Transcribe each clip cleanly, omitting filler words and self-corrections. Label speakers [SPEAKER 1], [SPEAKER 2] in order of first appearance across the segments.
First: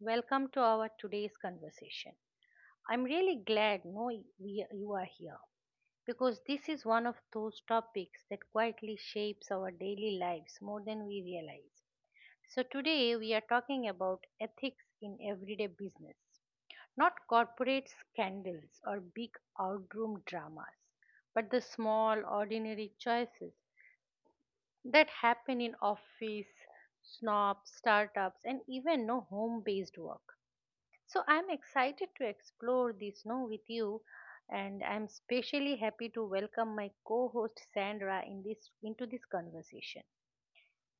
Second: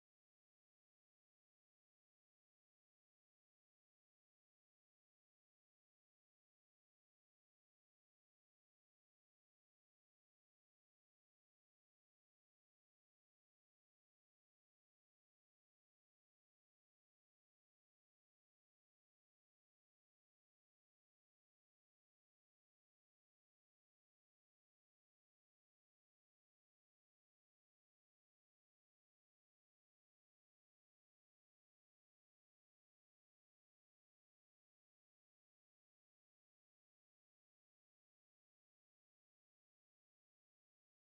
[SPEAKER 1] Welcome to our today's conversation. I'm really glad no, we, you are here because this is one of those topics that quietly shapes our daily lives more than we realize. So, today we are talking about ethics in everyday business, not corporate scandals or big outroom dramas, but the small, ordinary choices that happen in office, snob, startups, and even no home based work. So I'm excited to explore this now with you, and I'm especially happy to welcome my co-host Sandra in this into this conversation.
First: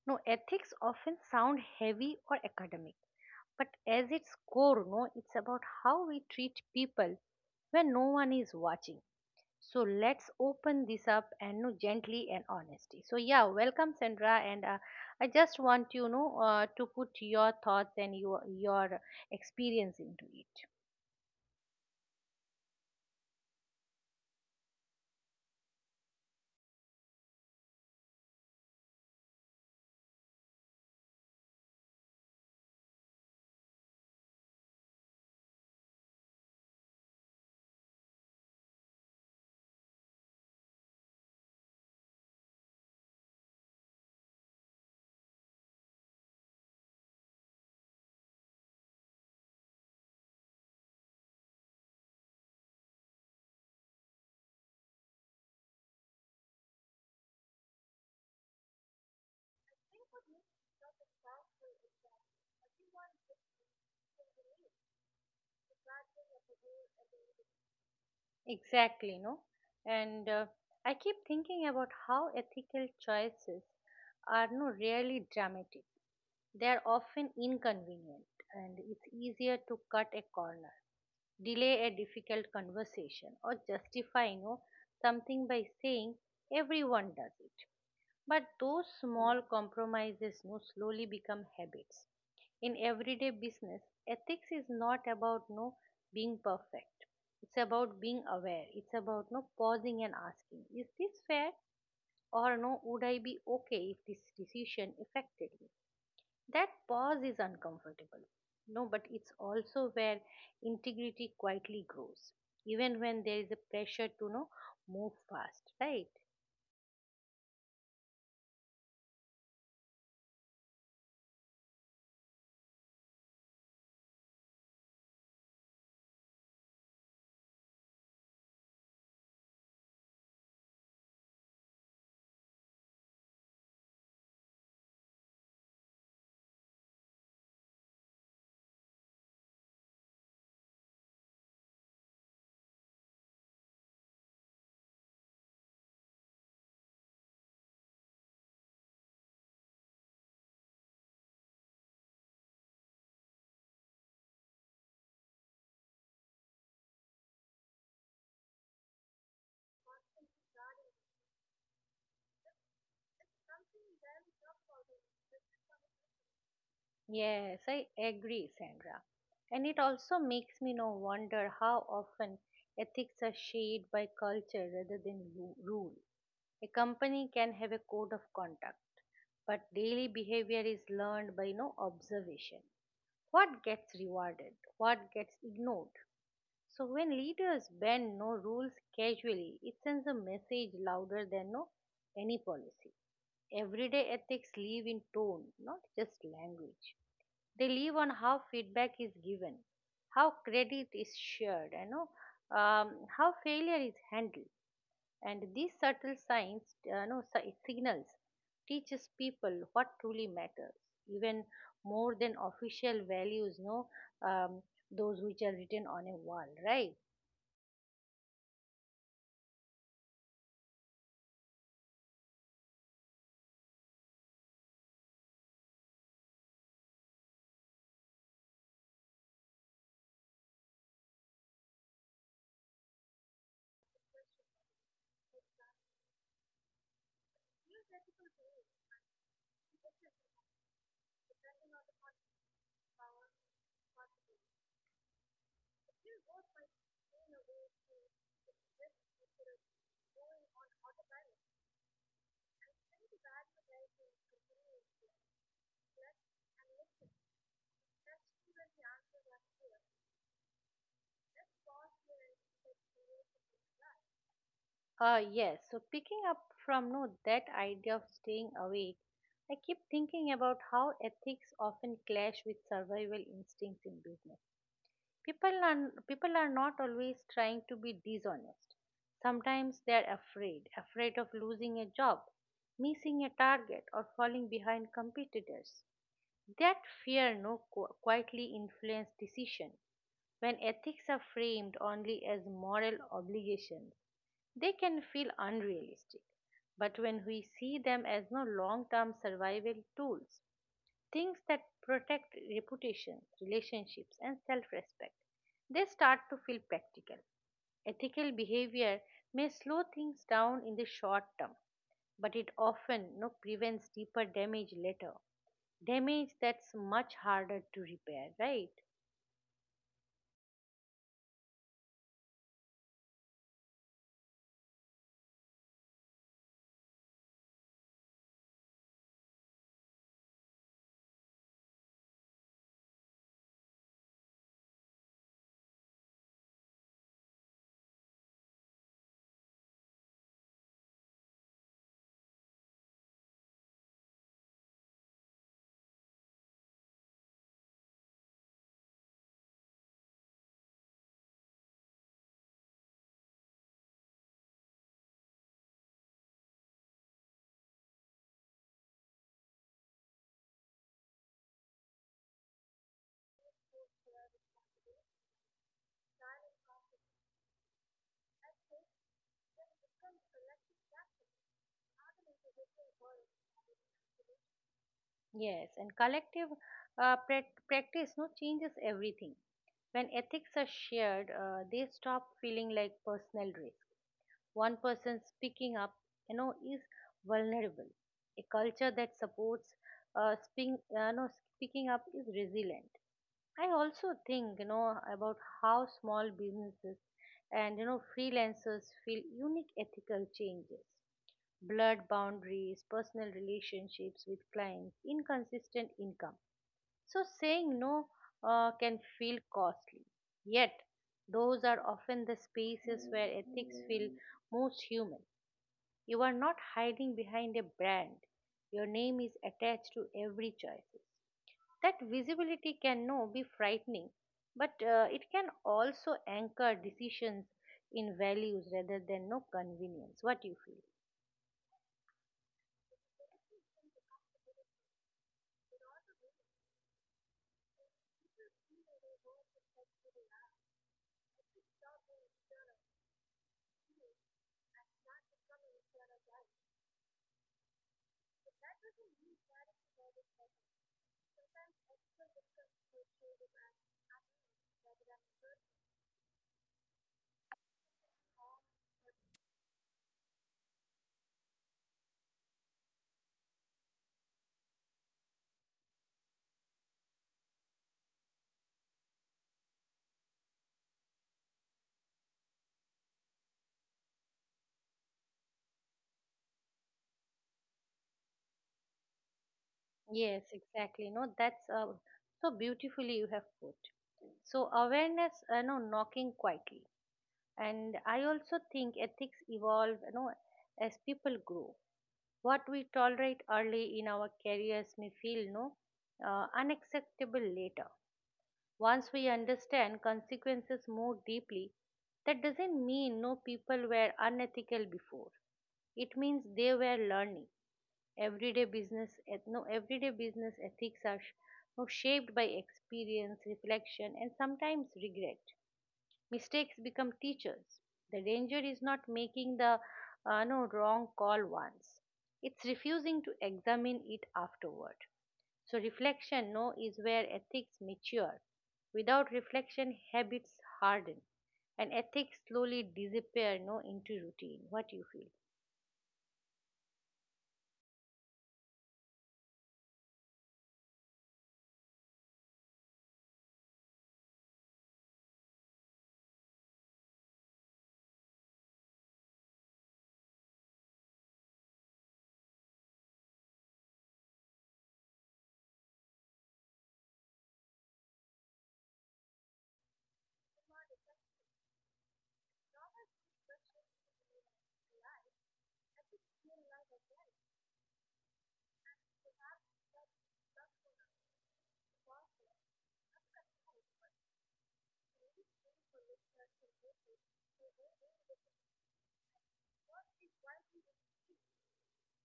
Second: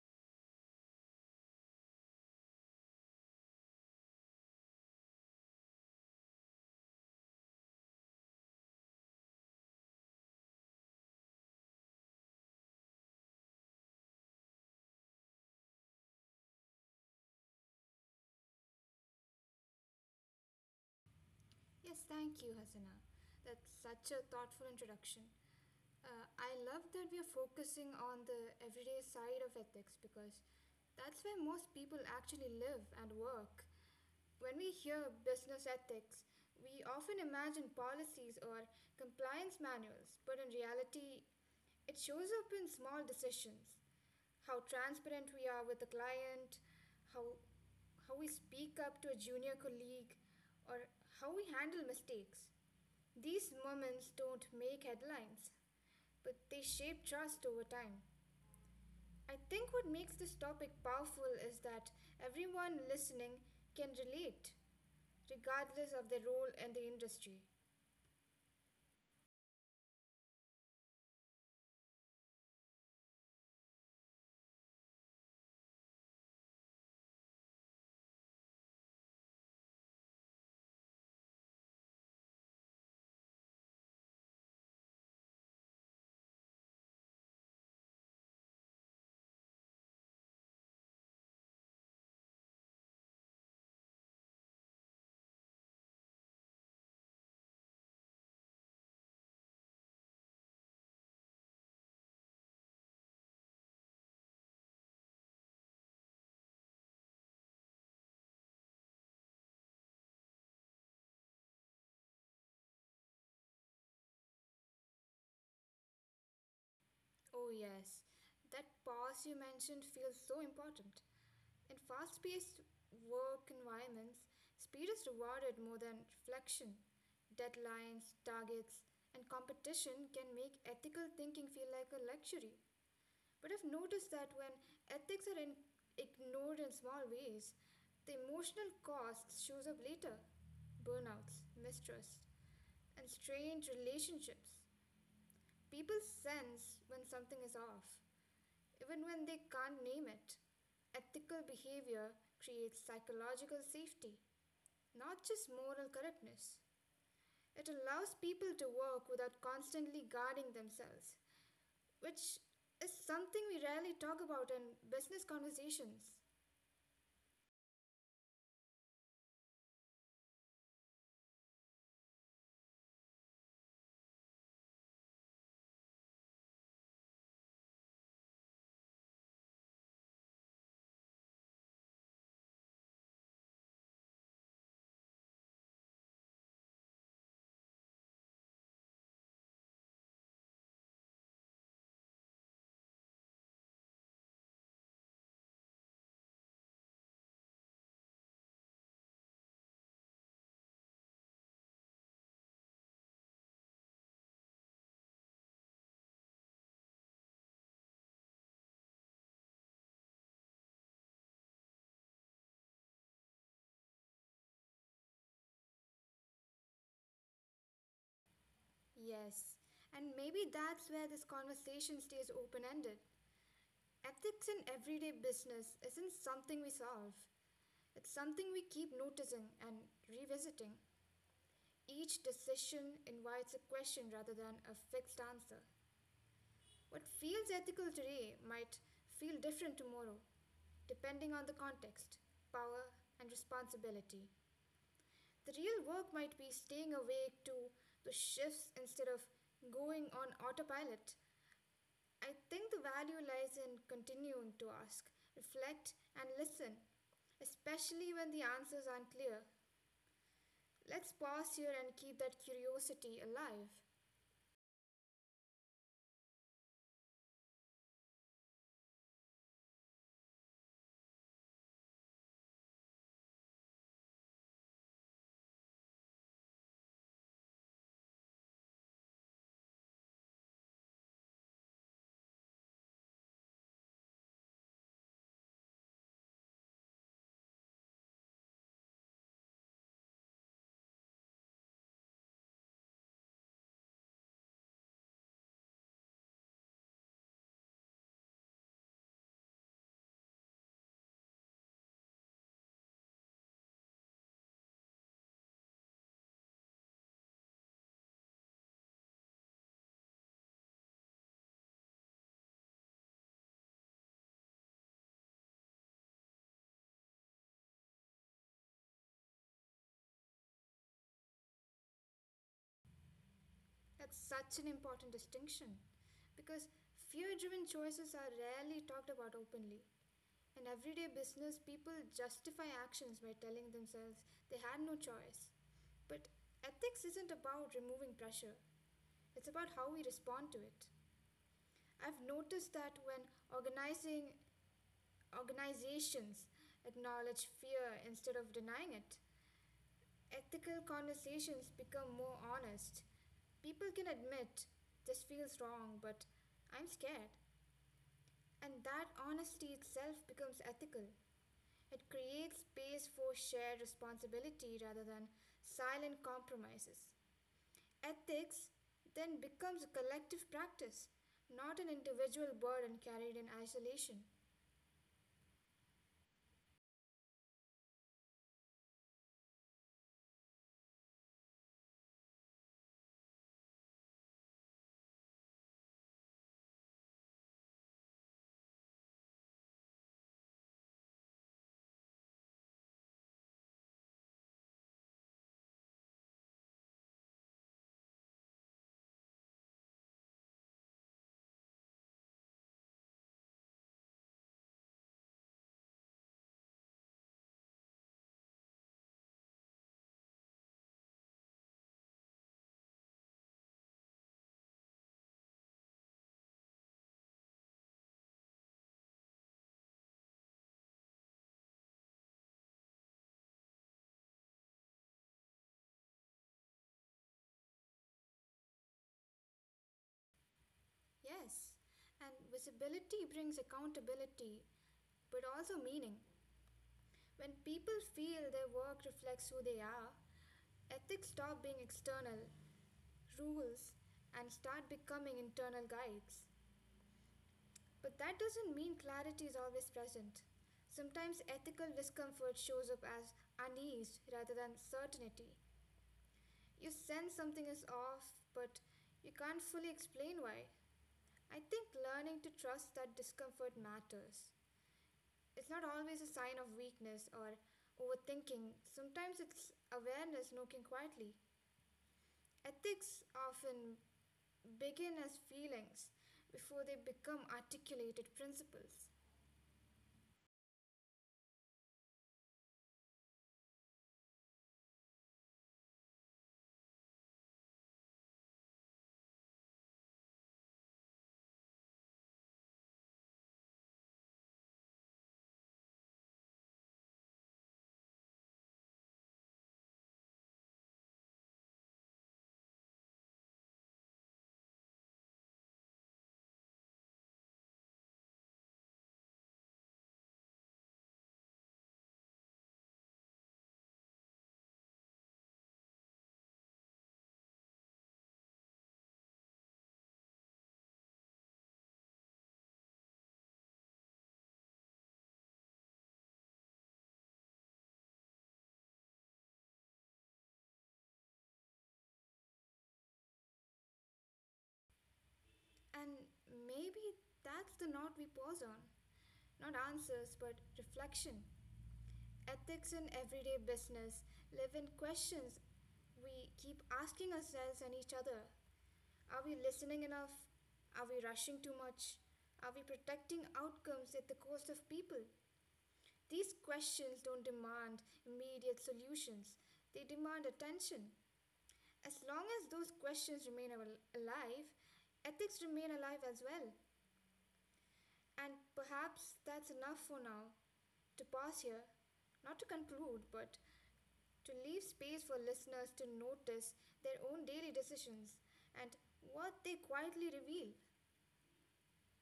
[SPEAKER 1] Now ethics often sound heavy or academic, but as its core, no, it's about how we treat people when no one is watching. So let's open this up and no, gently and honesty. So yeah, welcome Sandra, and I just want to put your thoughts and your experience into it.
[SPEAKER 2] Yes, thank you, Hasana. That's such a thoughtful introduction. I love that we are focusing on the everyday side of ethics because that's where most people actually live and work. When we hear business ethics, we often imagine policies or compliance manuals, but in reality, it shows up in small decisions how transparent we are with the client, how how we speak up to a junior colleague, or how we handle mistakes. These moments don't make headlines, but they shape trust over time. I think what makes this topic powerful is that everyone listening can relate, regardless of their role in the industry.
[SPEAKER 1] Exactly, no? And I keep thinking about how ethical choices are no really dramatic. They are often inconvenient, and it's easier to cut a corner, delay a difficult conversation, or justify no something by saying everyone does it. But those small compromises now slowly become habits. In everyday business, ethics is not about no being perfect. It's about being aware. It's about no pausing and asking, is this fair or no? Would I be okay if this decision affected me? That pause is uncomfortable. No, but it's also where integrity quietly grows, even when there is a pressure to no move fast, right?
[SPEAKER 2] Oh, yes. That pause you mentioned feels so important. In fast paced work environments, speed is rewarded more than reflection. Deadlines, targets, and competition can make ethical thinking feel like a luxury. But I've noticed that when ethics are in, ignored in small ways, the emotional cost shows up later burnouts, mistrust, and strained relationships. People sense when something is off, even when they can't name it. Ethical behavior creates psychological safety, not just moral correctness. It allows people to work without constantly guarding themselves, which is something we rarely talk about in business conversations.
[SPEAKER 1] Yes, I agree, Sandra. And it also makes me now wonder how often ethics are shaped by culture rather than rule. A company can have a code of conduct, but daily behavior is learned by no observation. What gets rewarded, what gets ignored. So when leaders bend no rules casually, it sends a message louder than no any policy. Everyday ethics live in tone, not just language. They live on how feedback is given, how credit is shared, um, how failure is handled, and these subtle signs, signals teaches people what truly matters, even more than official values, no, um, those which are written on a wall, right?
[SPEAKER 2] Yes, and maybe that's where this conversation stays open ended. Ethics in everyday business isn't something we solve, it's something we keep noticing and revisiting. Each decision invites a question rather than a fixed answer. What feels ethical today might feel different tomorrow, depending on the context, power, and responsibility. The real work might be staying awake to the shifts instead of going on autopilot. I think the value lies in continuing to ask, reflect, and listen, especially when the answers aren't clear. Let's pause here and keep that curiosity alive.
[SPEAKER 1] Yes. So picking up from no that idea of staying awake, I keep thinking about how ethics often clash with survival instincts in business. people are people are not always trying to be dishonest. Sometimes they are afraid of losing a job, missing a target, or falling behind competitors. That fear no quietly influence decision. When ethics are framed only as moral obligations, they can feel unrealistic, but when we see them as no long term survival tools, things that protect reputations, relationships, and self respect. They start to feel practical. Ethical behavior may slow things down in the short term, but it often, prevents deeper damage later. Damage that's much harder to repair, right?
[SPEAKER 2] That's such an important distinction because fear driven choices are rarely talked about openly. In everyday business, people justify actions by telling themselves they had no choice. But ethics isn't about removing pressure, it's about how we respond to it. I've noticed that when organizing organizations acknowledge fear instead of denying it. Ethical conversations become more honest. People can admit, this feels wrong, but I'm scared. And that honesty itself becomes ethical. It creates space for shared responsibility rather than silent compromises. Ethics then becomes a collective practice, not an individual burden carried in isolation.
[SPEAKER 1] Yes, and collective practice no changes everything. When ethics are shared, they stop feeling like personal risk. One person speaking up, is vulnerable. A culture that supports speaking no, speaking up is resilient. I also think, about how small businesses and, freelancers feel unique ethical changes, blurred boundaries, personal relationships with clients, inconsistent income, so saying no can feel costly. Yet, those are often the spaces where ethics feel most human. You are not hiding behind a brand. Your name is attached to every choice. That visibility can no be frightening, but it can also anchor decisions in values rather than no convenience. What do you feel?
[SPEAKER 2] Yes, and visibility brings accountability, but also meaning. When people feel their work reflects who they are, ethics stop being external rules and start becoming internal guides. But that doesn't mean clarity is always present. Sometimes ethical discomfort shows up as unease rather than certainty. You sense something is off, but you can't fully explain why. I think learning to trust that discomfort matters it's not always a sign of weakness or overthinking. Sometimes it's awareness knocking quietly. Ethics often begin as feelings before they become articulated principles.
[SPEAKER 1] Yes, exactly. No, that's so beautifully you have put. So awareness, no, knocking quietly. And I also think ethics evolve, as people grow. What we tolerate early in our careers may feel, no, unacceptable later. Once we understand consequences more deeply, that doesn't mean no people were unethical before. It means they were learning. Everyday business ethics are sh- no, shaped by experience, reflection, and sometimes regret. Mistakes become teachers. The danger is not making the no wrong call once; it's refusing to examine it afterward. So reflection, no, is where ethics mature. Without reflection, habits harden, and ethics slowly disappear, no, into routine. What do you feel?
[SPEAKER 2] And maybe that's the knot we pause on. Not answers, but reflection. Ethics in everyday business live in questions we keep asking ourselves and each other. Are we listening enough? Are we rushing too much? Are we protecting outcomes at the cost of people? These questions don't demand immediate solutions, they demand attention. As long as those questions remain alive, ethics remain alive as well. And perhaps that's enough for now. To pause here, not to conclude, but to leave space for listeners to notice their own daily decisions and what they quietly reveal.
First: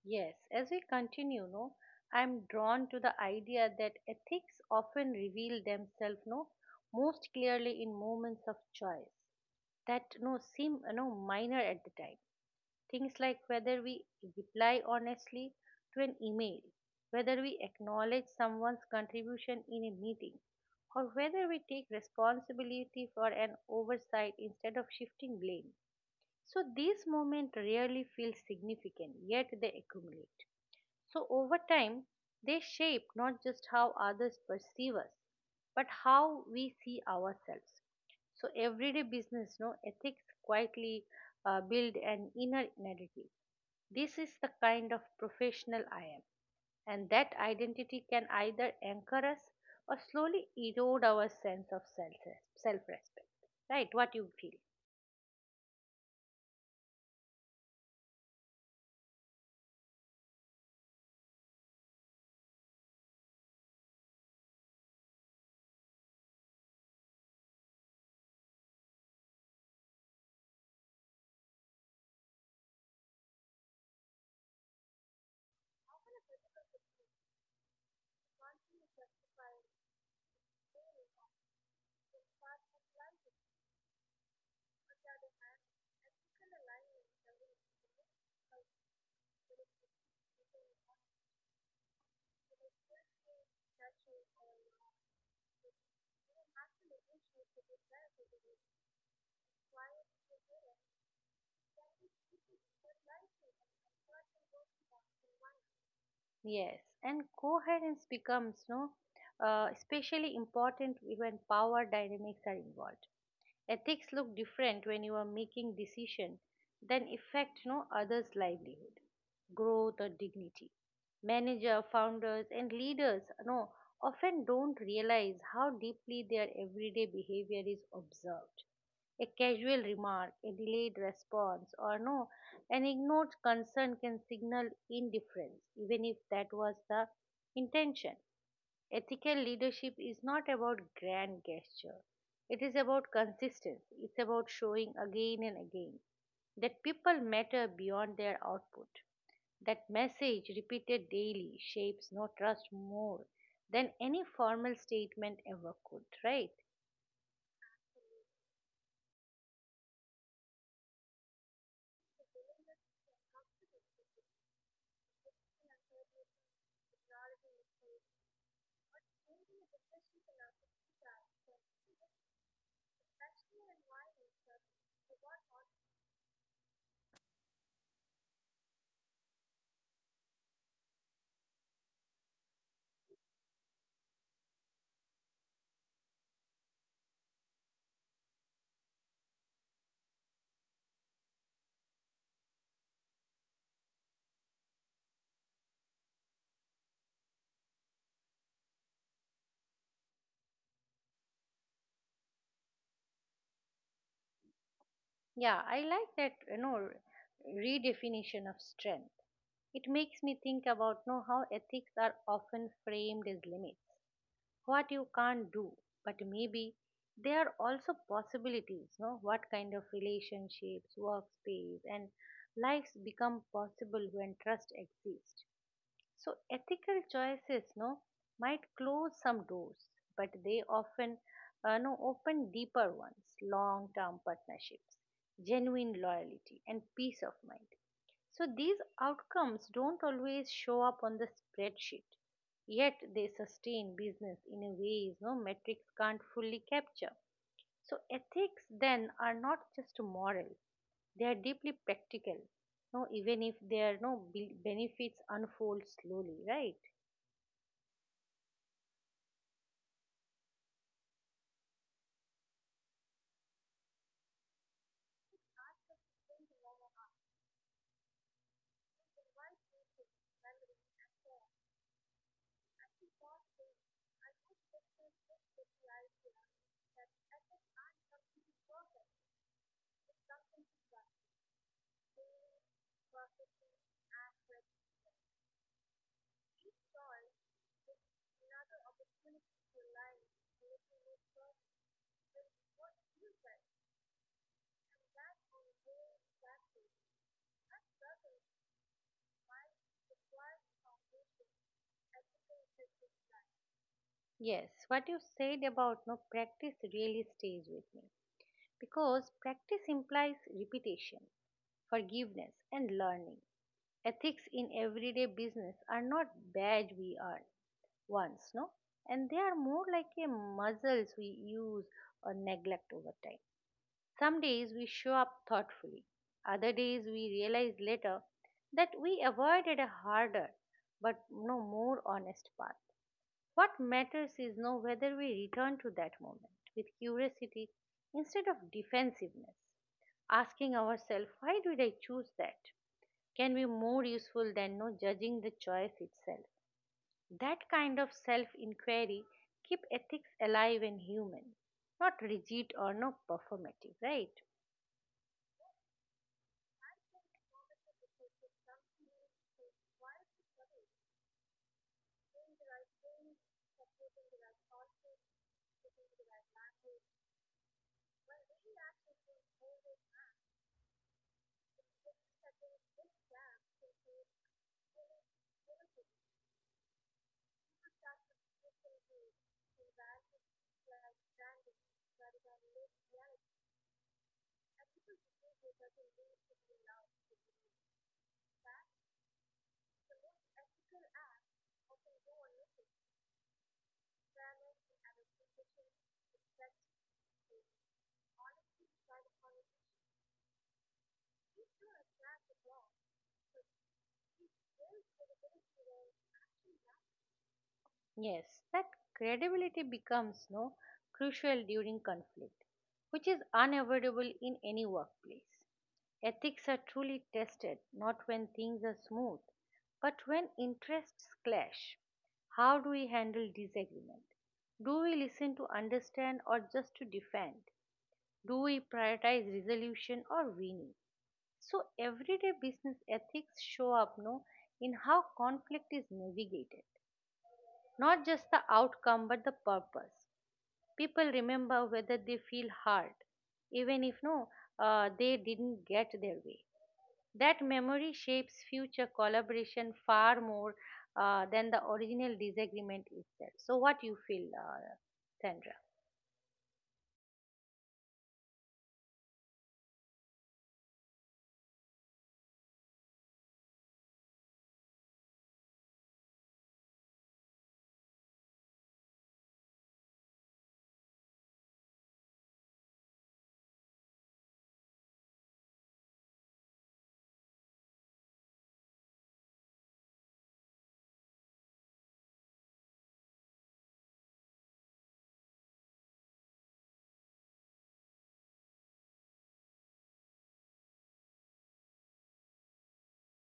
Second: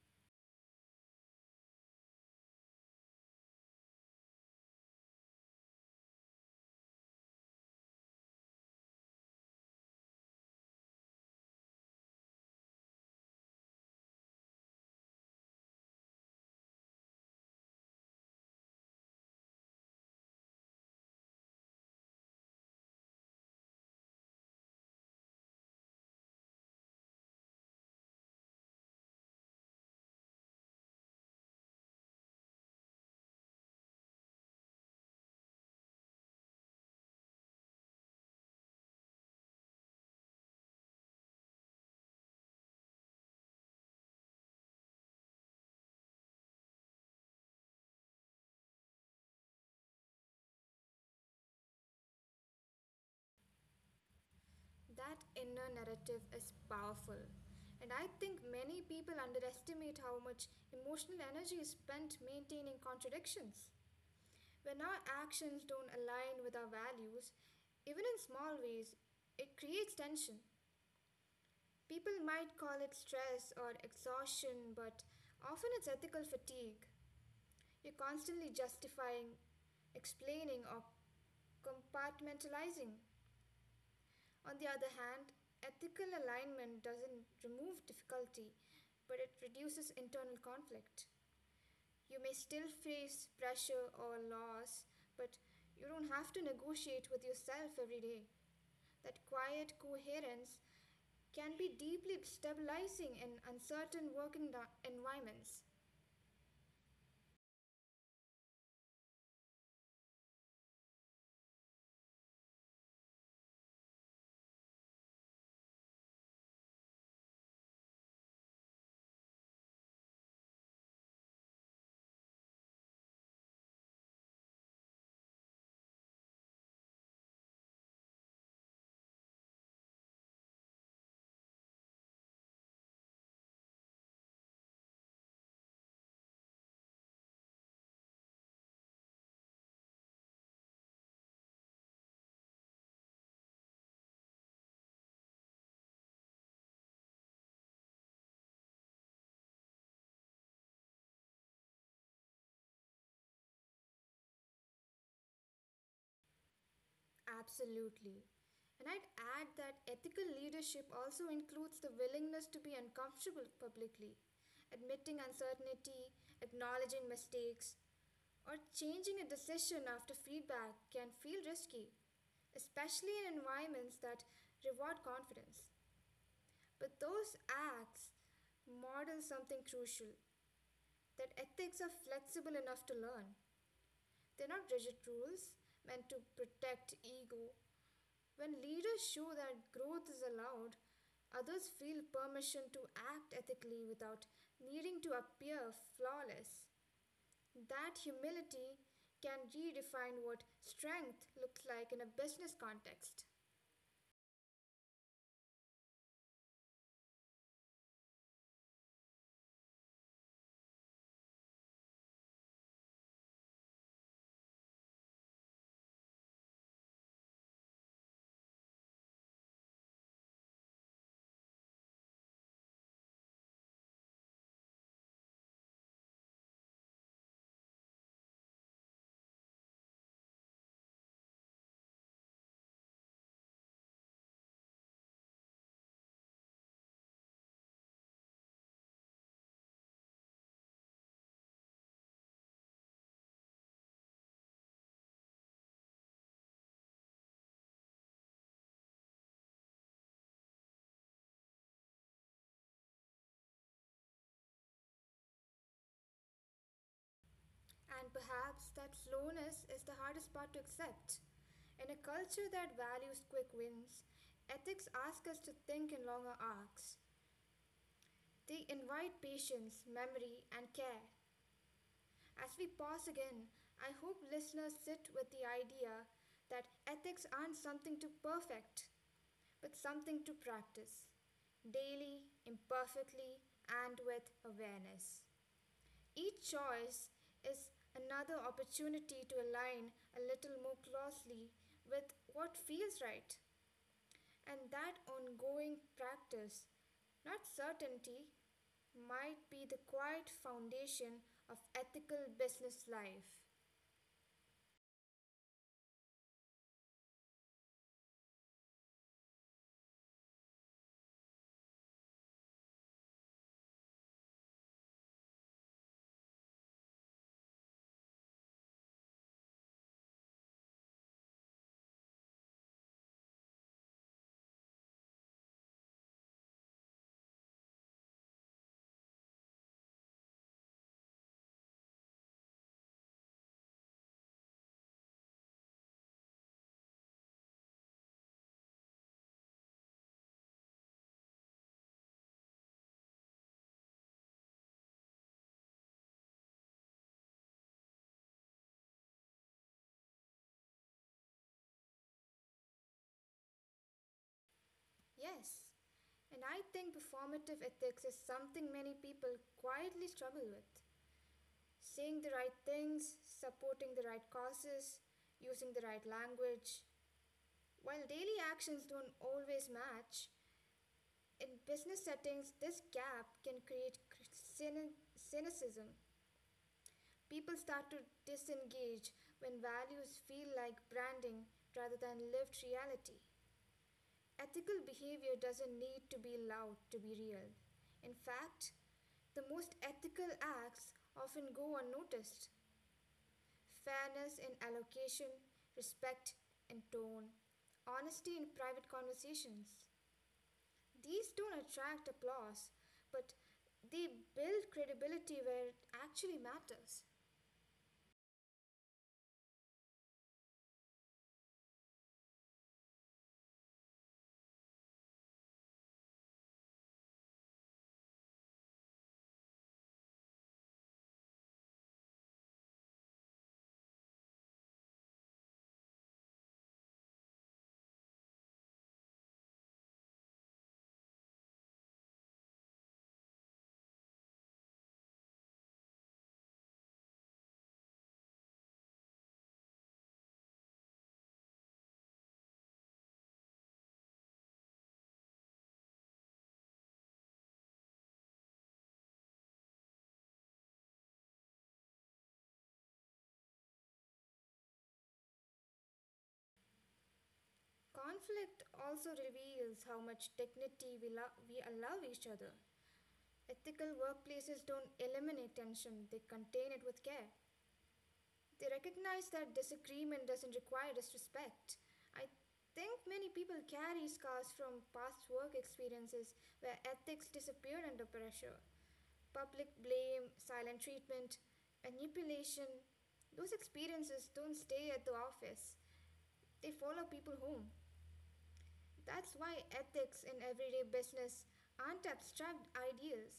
[SPEAKER 1] Yes, as we continue, no, I'm drawn to the idea that ethics often reveal themselves no most clearly in moments of choice that no seem no minor at the time. Things like whether we reply honestly to an email, whether we acknowledge someone's contribution in a meeting, or whether we take responsibility for an oversight instead of shifting blame. So these moments rarely feel significant, yet they accumulate. So over time, they shape not just how others perceive us, but how we see ourselves. So everyday business, no, ethics quietly build an inner narrative. This is the kind of professional I am, and that identity can either anchor us or slowly erode our sense of self respect. Right? What you feel?
[SPEAKER 2] That inner narrative is powerful. And I think many people underestimate how much emotional energy is spent maintaining contradictions. When our actions don't align with our values, even in small ways, it creates tension. People might call it stress or exhaustion, but often it's ethical fatigue. You're constantly justifying, explaining, or compartmentalizing. On the other hand, ethical alignment doesn't remove difficulty, but it reduces internal conflict. You may still face pressure or loss, but you don't have to negotiate with yourself every day. That quiet coherence can be deeply stabilizing in uncertain environments.
[SPEAKER 1] Yes, and coherence becomes no, especially important when power dynamics are involved. Ethics look different when you are making decision that affect no others' livelihood, growth, or dignity. Manager, founders, and leaders no often don't realize how deeply their everyday behavior is observed. A casual remark, a delayed response, or no, an ignored concern can signal indifference, even if that was the intention. Ethical leadership is not about grand gesture. It is about consistency. It's about showing again and again that people matter beyond their output. That message repeated daily shapes no trust more than any formal statement ever could, right?
[SPEAKER 2] Absolutely. And I'd add that ethical leadership also includes the willingness to be uncomfortable publicly, admitting uncertainty, acknowledging mistakes, or changing a decision after feedback can feel risky, especially in environments that reward confidence. But those acts model something crucial that ethics are flexible enough to learn. They're not rigid rules meant to protect ego. When leaders show that growth is allowed, others feel permission to act ethically without needing to appear flawless. That humility can redefine what strength looks like in a business context.
[SPEAKER 1] Yeah, I like that, redefinition of strength. It makes me think about, how ethics are often framed as limits, what you can't do, but maybe there are also possibilities no what kind of relationships, workspace, and lives become possible when trust exists. So ethical choices, no, might close some doors, but they often, no, open deeper ones, long-term partnerships, genuine loyalty, and peace of mind. So these outcomes don't always show up on the spreadsheet, yet they sustain business in a ways no metrics can't fully capture. So, ethics then are not just moral, they are deeply practical, no, even if their no benefits unfold slowly, right?
[SPEAKER 2] And perhaps that slowness is the hardest part to accept. In a culture that values quick wins, ethics ask us to think in longer arcs, they invite patience, memory, and care. As we pause again, I hope listeners sit with the idea that ethics aren't something to perfect, but something to practice daily, imperfectly, and with awareness. Each choice is another opportunity to align a little more closely with what feels right. And that ongoing practice, not certainty, might be the quiet foundation of ethical business life.
[SPEAKER 1] Yes, what you said about no practice really stays with me because practice implies repetition, forgiveness, and learning. Ethics in everyday business are not badge we earn once, no, and they are more like a muscles we use or neglect over time. Some days we show up thoughtfully, other days we realize later that we avoided a harder but no more honest path. What matters is know whether we return to that moment with curiosity instead of defensiveness, asking ourselves, why did I choose that? Can be more useful than no judging the choice itself. That kind of self inquiry keep ethics alive and human, not rigid or no performative, right?
[SPEAKER 2] Yes, and I think performative ethics is something many people quietly struggle with. Saying the right things, supporting the right causes, using the right language. While daily actions don't always match, in business settings, this gap can create cynicism. People start to disengage when values feel like branding rather than lived reality. Ethical behavior doesn't need to be loud to be real. In fact, the most ethical acts often go unnoticed. Fairness in allocation, respect in tone, honesty in private conversations. These don't attract applause, but they build credibility where it actually matters.
[SPEAKER 1] Yes, that credibility becomes no crucial during conflict, which is unavoidable in any workplace. Ethics are truly tested not when things are smooth, but when interests clash. How do we handle disagreement? Do we listen to understand or just to defend? Do we prioritize resolution or winning? So everyday business ethics show up no in how conflict is navigated, not just the outcome, but the purpose. People remember whether they feel hurt, even if no, they didn't get their way. That memory shapes future collaboration far more than the original disagreement itself. So, what you feel, Sandra?
[SPEAKER 2] Conflict also reveals how much dignity we allow each other. Ethical workplaces don't eliminate tension, they contain it with care. They recognize that disagreement doesn't require disrespect. I think many people carry scars from past work experiences where ethics disappeared under pressure. Public blame, silent treatment, manipulation, those experiences don't stay at the office, they follow people home. That's why ethics in everyday business aren't abstract ideals;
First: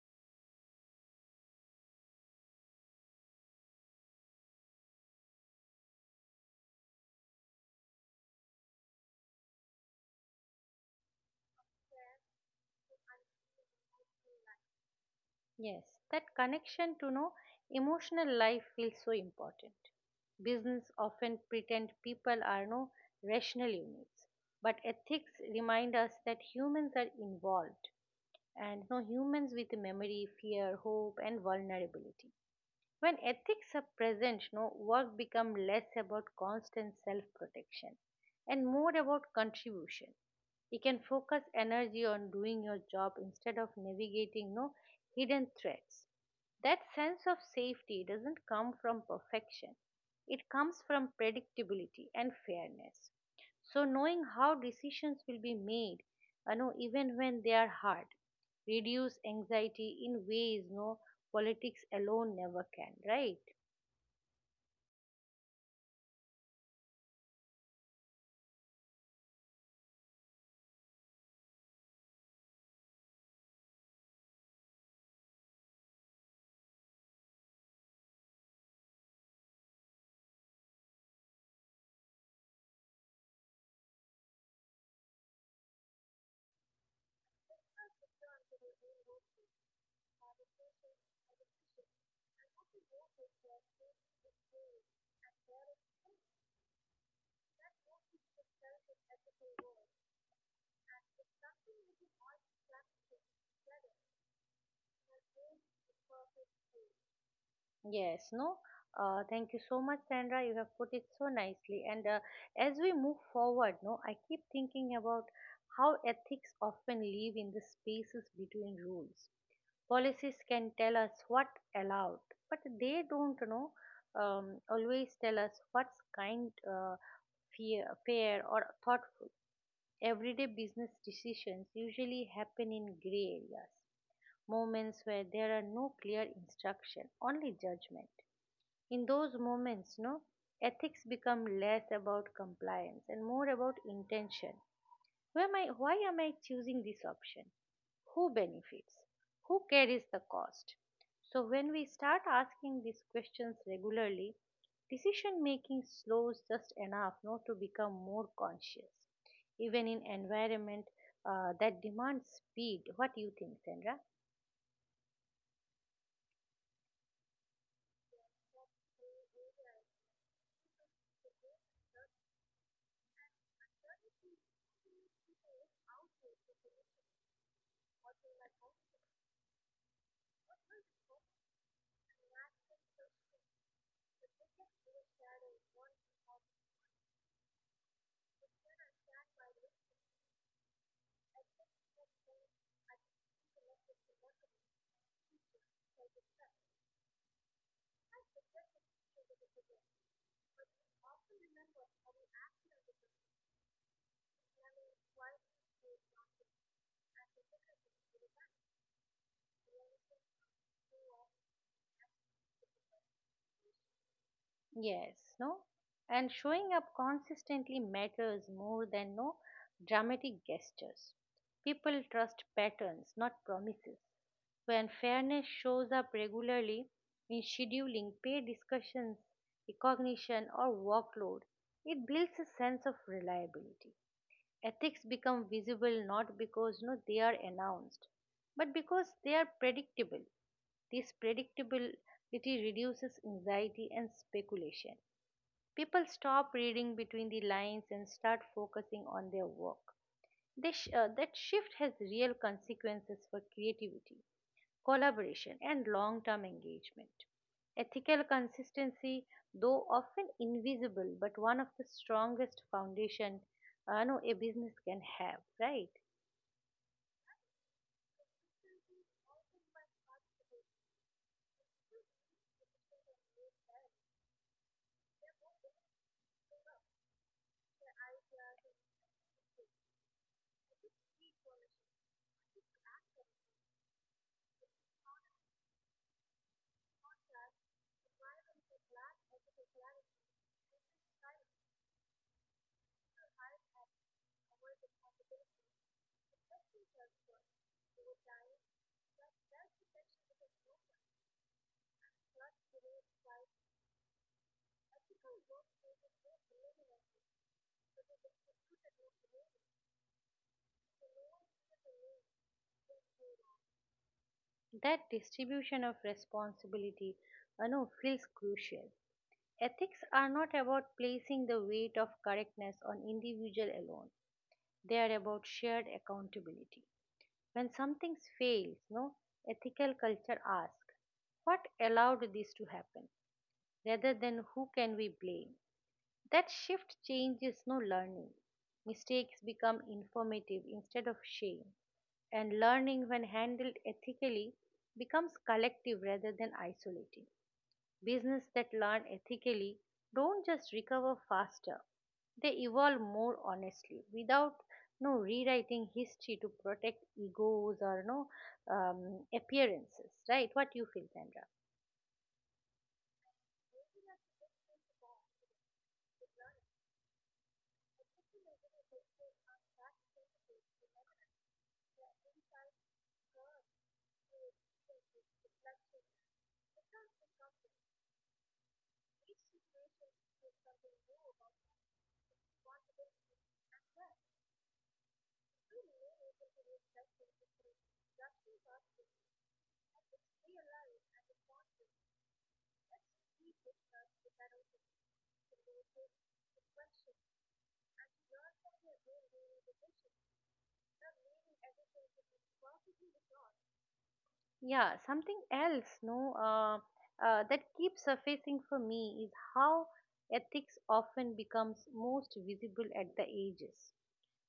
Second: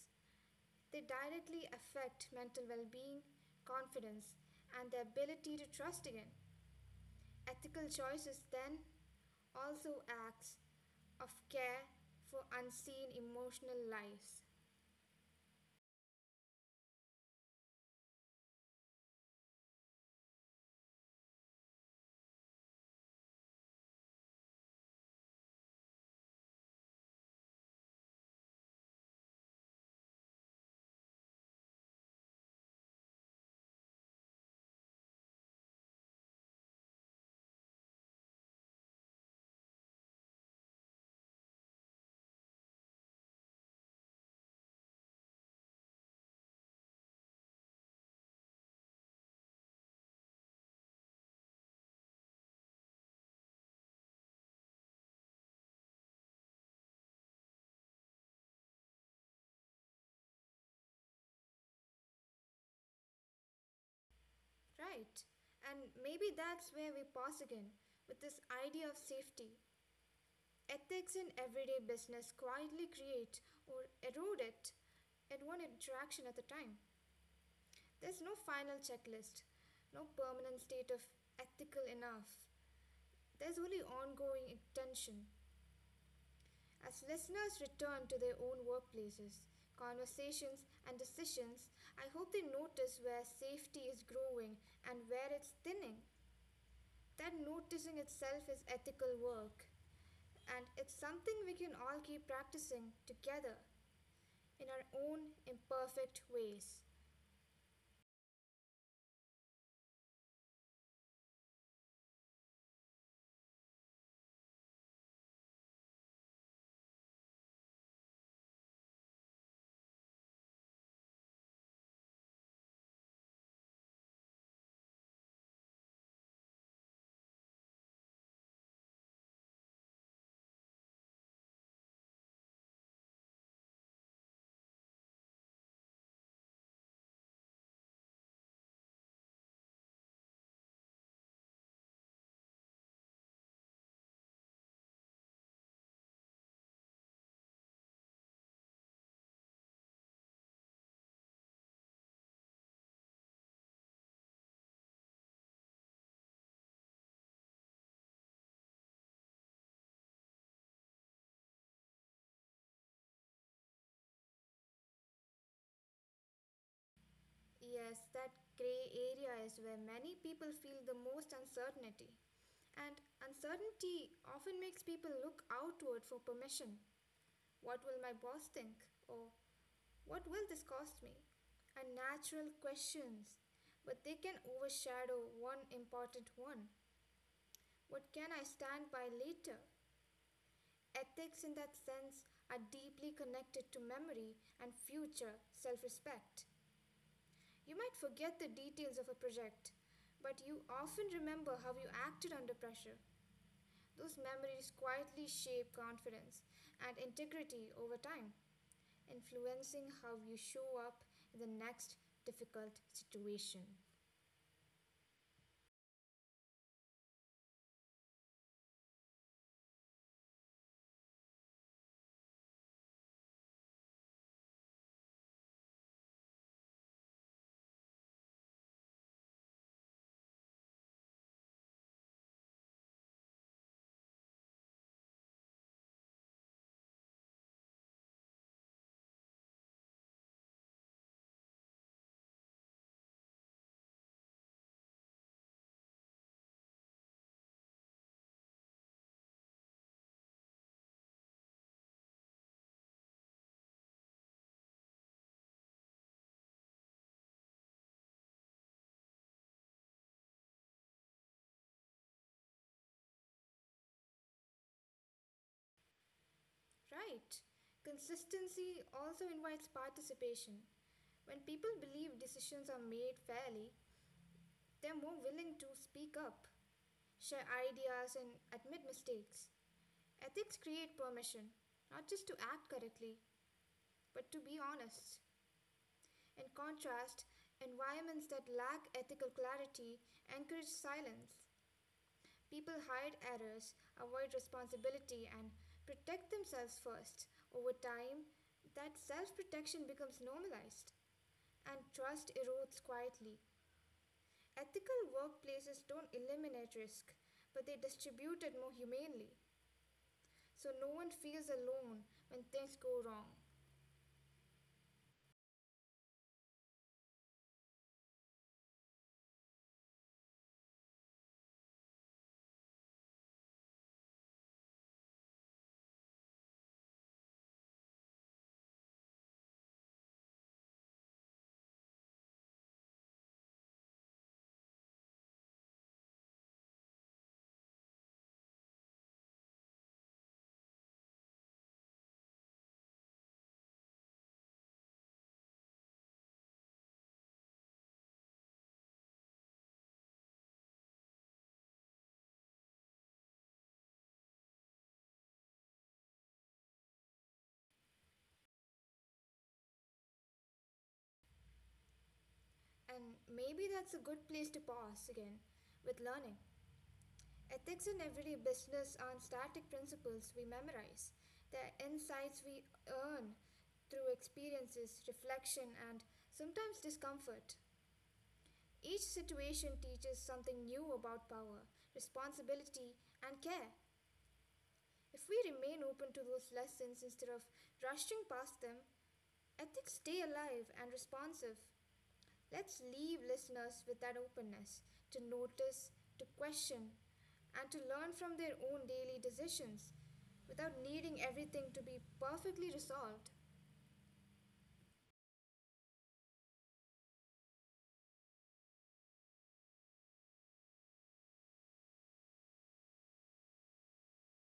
[SPEAKER 2] they directly affect mental well being, confidence, and the ability to trust again. Ethical choices then also acts of care for unseen emotional lives.
[SPEAKER 1] Yes, that connection to no emotional life feels so important. Business often pretend people are no rational units, but ethics remind us that humans are involved and no humans with memory, fear, hope, and vulnerability. When ethics are present, no work becomes less about constant self-protection and more about contribution. You can focus energy on doing your job instead of navigating no hidden threats. That sense of safety doesn't come from perfection. It comes from predictability and fairness. So, knowing how decisions will be made, even when they are hard, reduce anxiety in ways no politics alone never can, right?
[SPEAKER 2] Right? And maybe that's where we pause again with this idea of safety. Ethics in everyday business quietly create or erode it at one interaction at a time. There's no final checklist, no permanent state of ethical enough. There's only ongoing attention. As listeners return to their own workplaces, conversations, and decisions, I hope they notice where safety is growing and where it's thinning. That noticing itself is ethical work. And it's something we can all keep practicing together in our own imperfect ways.
[SPEAKER 1] Yes, no. Thank you so much, Sandra. You have put it so nicely. And as we move forward, no, I keep thinking about how ethics often live in the spaces between rules. Policies can tell us what allowed, but they don't know always tell us what's kind, fair, or thoughtful. Everyday business decisions usually happen in gray areas, moments where there are no clear instruction, only judgment. In those moments, no, ethics become less about compliance and more about intention. Why am I choosing this option? Who benefits? Who carries the cost? So, when we start asking these questions regularly, decision making slows just enough not to become more conscious. Even in environment that demands speed, what do you think, Sandra?
[SPEAKER 2] Yes, that grey area is where many people feel the most uncertainty. And uncertainty often makes people look outward for permission. What will my boss think? Or what will this cost me? Are natural questions, but they can overshadow one important one. What can I stand by later? Ethics, in that sense, are deeply connected to memory and future self respect. You might forget the details of a project, but you often remember how you acted under pressure. Those memories quietly shape confidence and integrity over time, influencing how you show up in the next difficult situation.
[SPEAKER 1] Yes, no? And showing up consistently matters more than no dramatic gestures. People trust patterns, not promises. When fairness shows up regularly in scheduling, pay discussions, recognition, or workload, it builds a sense of reliability. Ethics become visible not because they are announced but because they are predictable. This predictability reduces anxiety and speculation. People stop reading between the lines and start focusing on their work. That shift has real consequences for creativity, collaboration, and long term engagement. Ethical consistency, though often invisible, but one of the strongest foundation no, a business can have, right?
[SPEAKER 2] Right? Consistency also invites participation. When people believe decisions are made fairly, they're more willing to speak up, share ideas, and admit mistakes. Ethics create permission, not just to act correctly, but to be honest. In contrast, environments that lack ethical clarity encourage silence. People hide errors, avoid responsibility, and protect themselves first. Over time, that self protection becomes normalized, and trust erodes quietly. Ethical workplaces don't eliminate risk, but they distribute it more humanely, so no one feels alone when things go wrong.
[SPEAKER 1] That distribution of responsibility no, feels crucial. Ethics are not about placing the weight of correctness on individual alone. They are about shared accountability. When something fails, no ethical culture asks, what allowed this to happen, rather than who can we blame. That shift changes no learning. Mistakes become informative instead of shame, and learning, when handled ethically, becomes collective rather than isolating. Business that learn ethically don't just recover faster, they evolve more honestly without no rewriting history to protect egos or no appearances, right? What you feel, Sandra?
[SPEAKER 2] And maybe that's a good place to pause again with learning. Ethics in everyday business aren't static principles we memorize, they're insights we earn through experiences, reflection, and sometimes discomfort. Each situation teaches something new about power, responsibility, and care. If we remain open to those lessons instead of rushing past them, ethics stay alive and responsive. Let's leave listeners with that openness to notice, to question, and to learn from their own daily decisions without needing everything to be perfectly resolved.
[SPEAKER 1] Yeah, something else, no, that keeps surfacing for me is how ethics often becomes most visible at the ages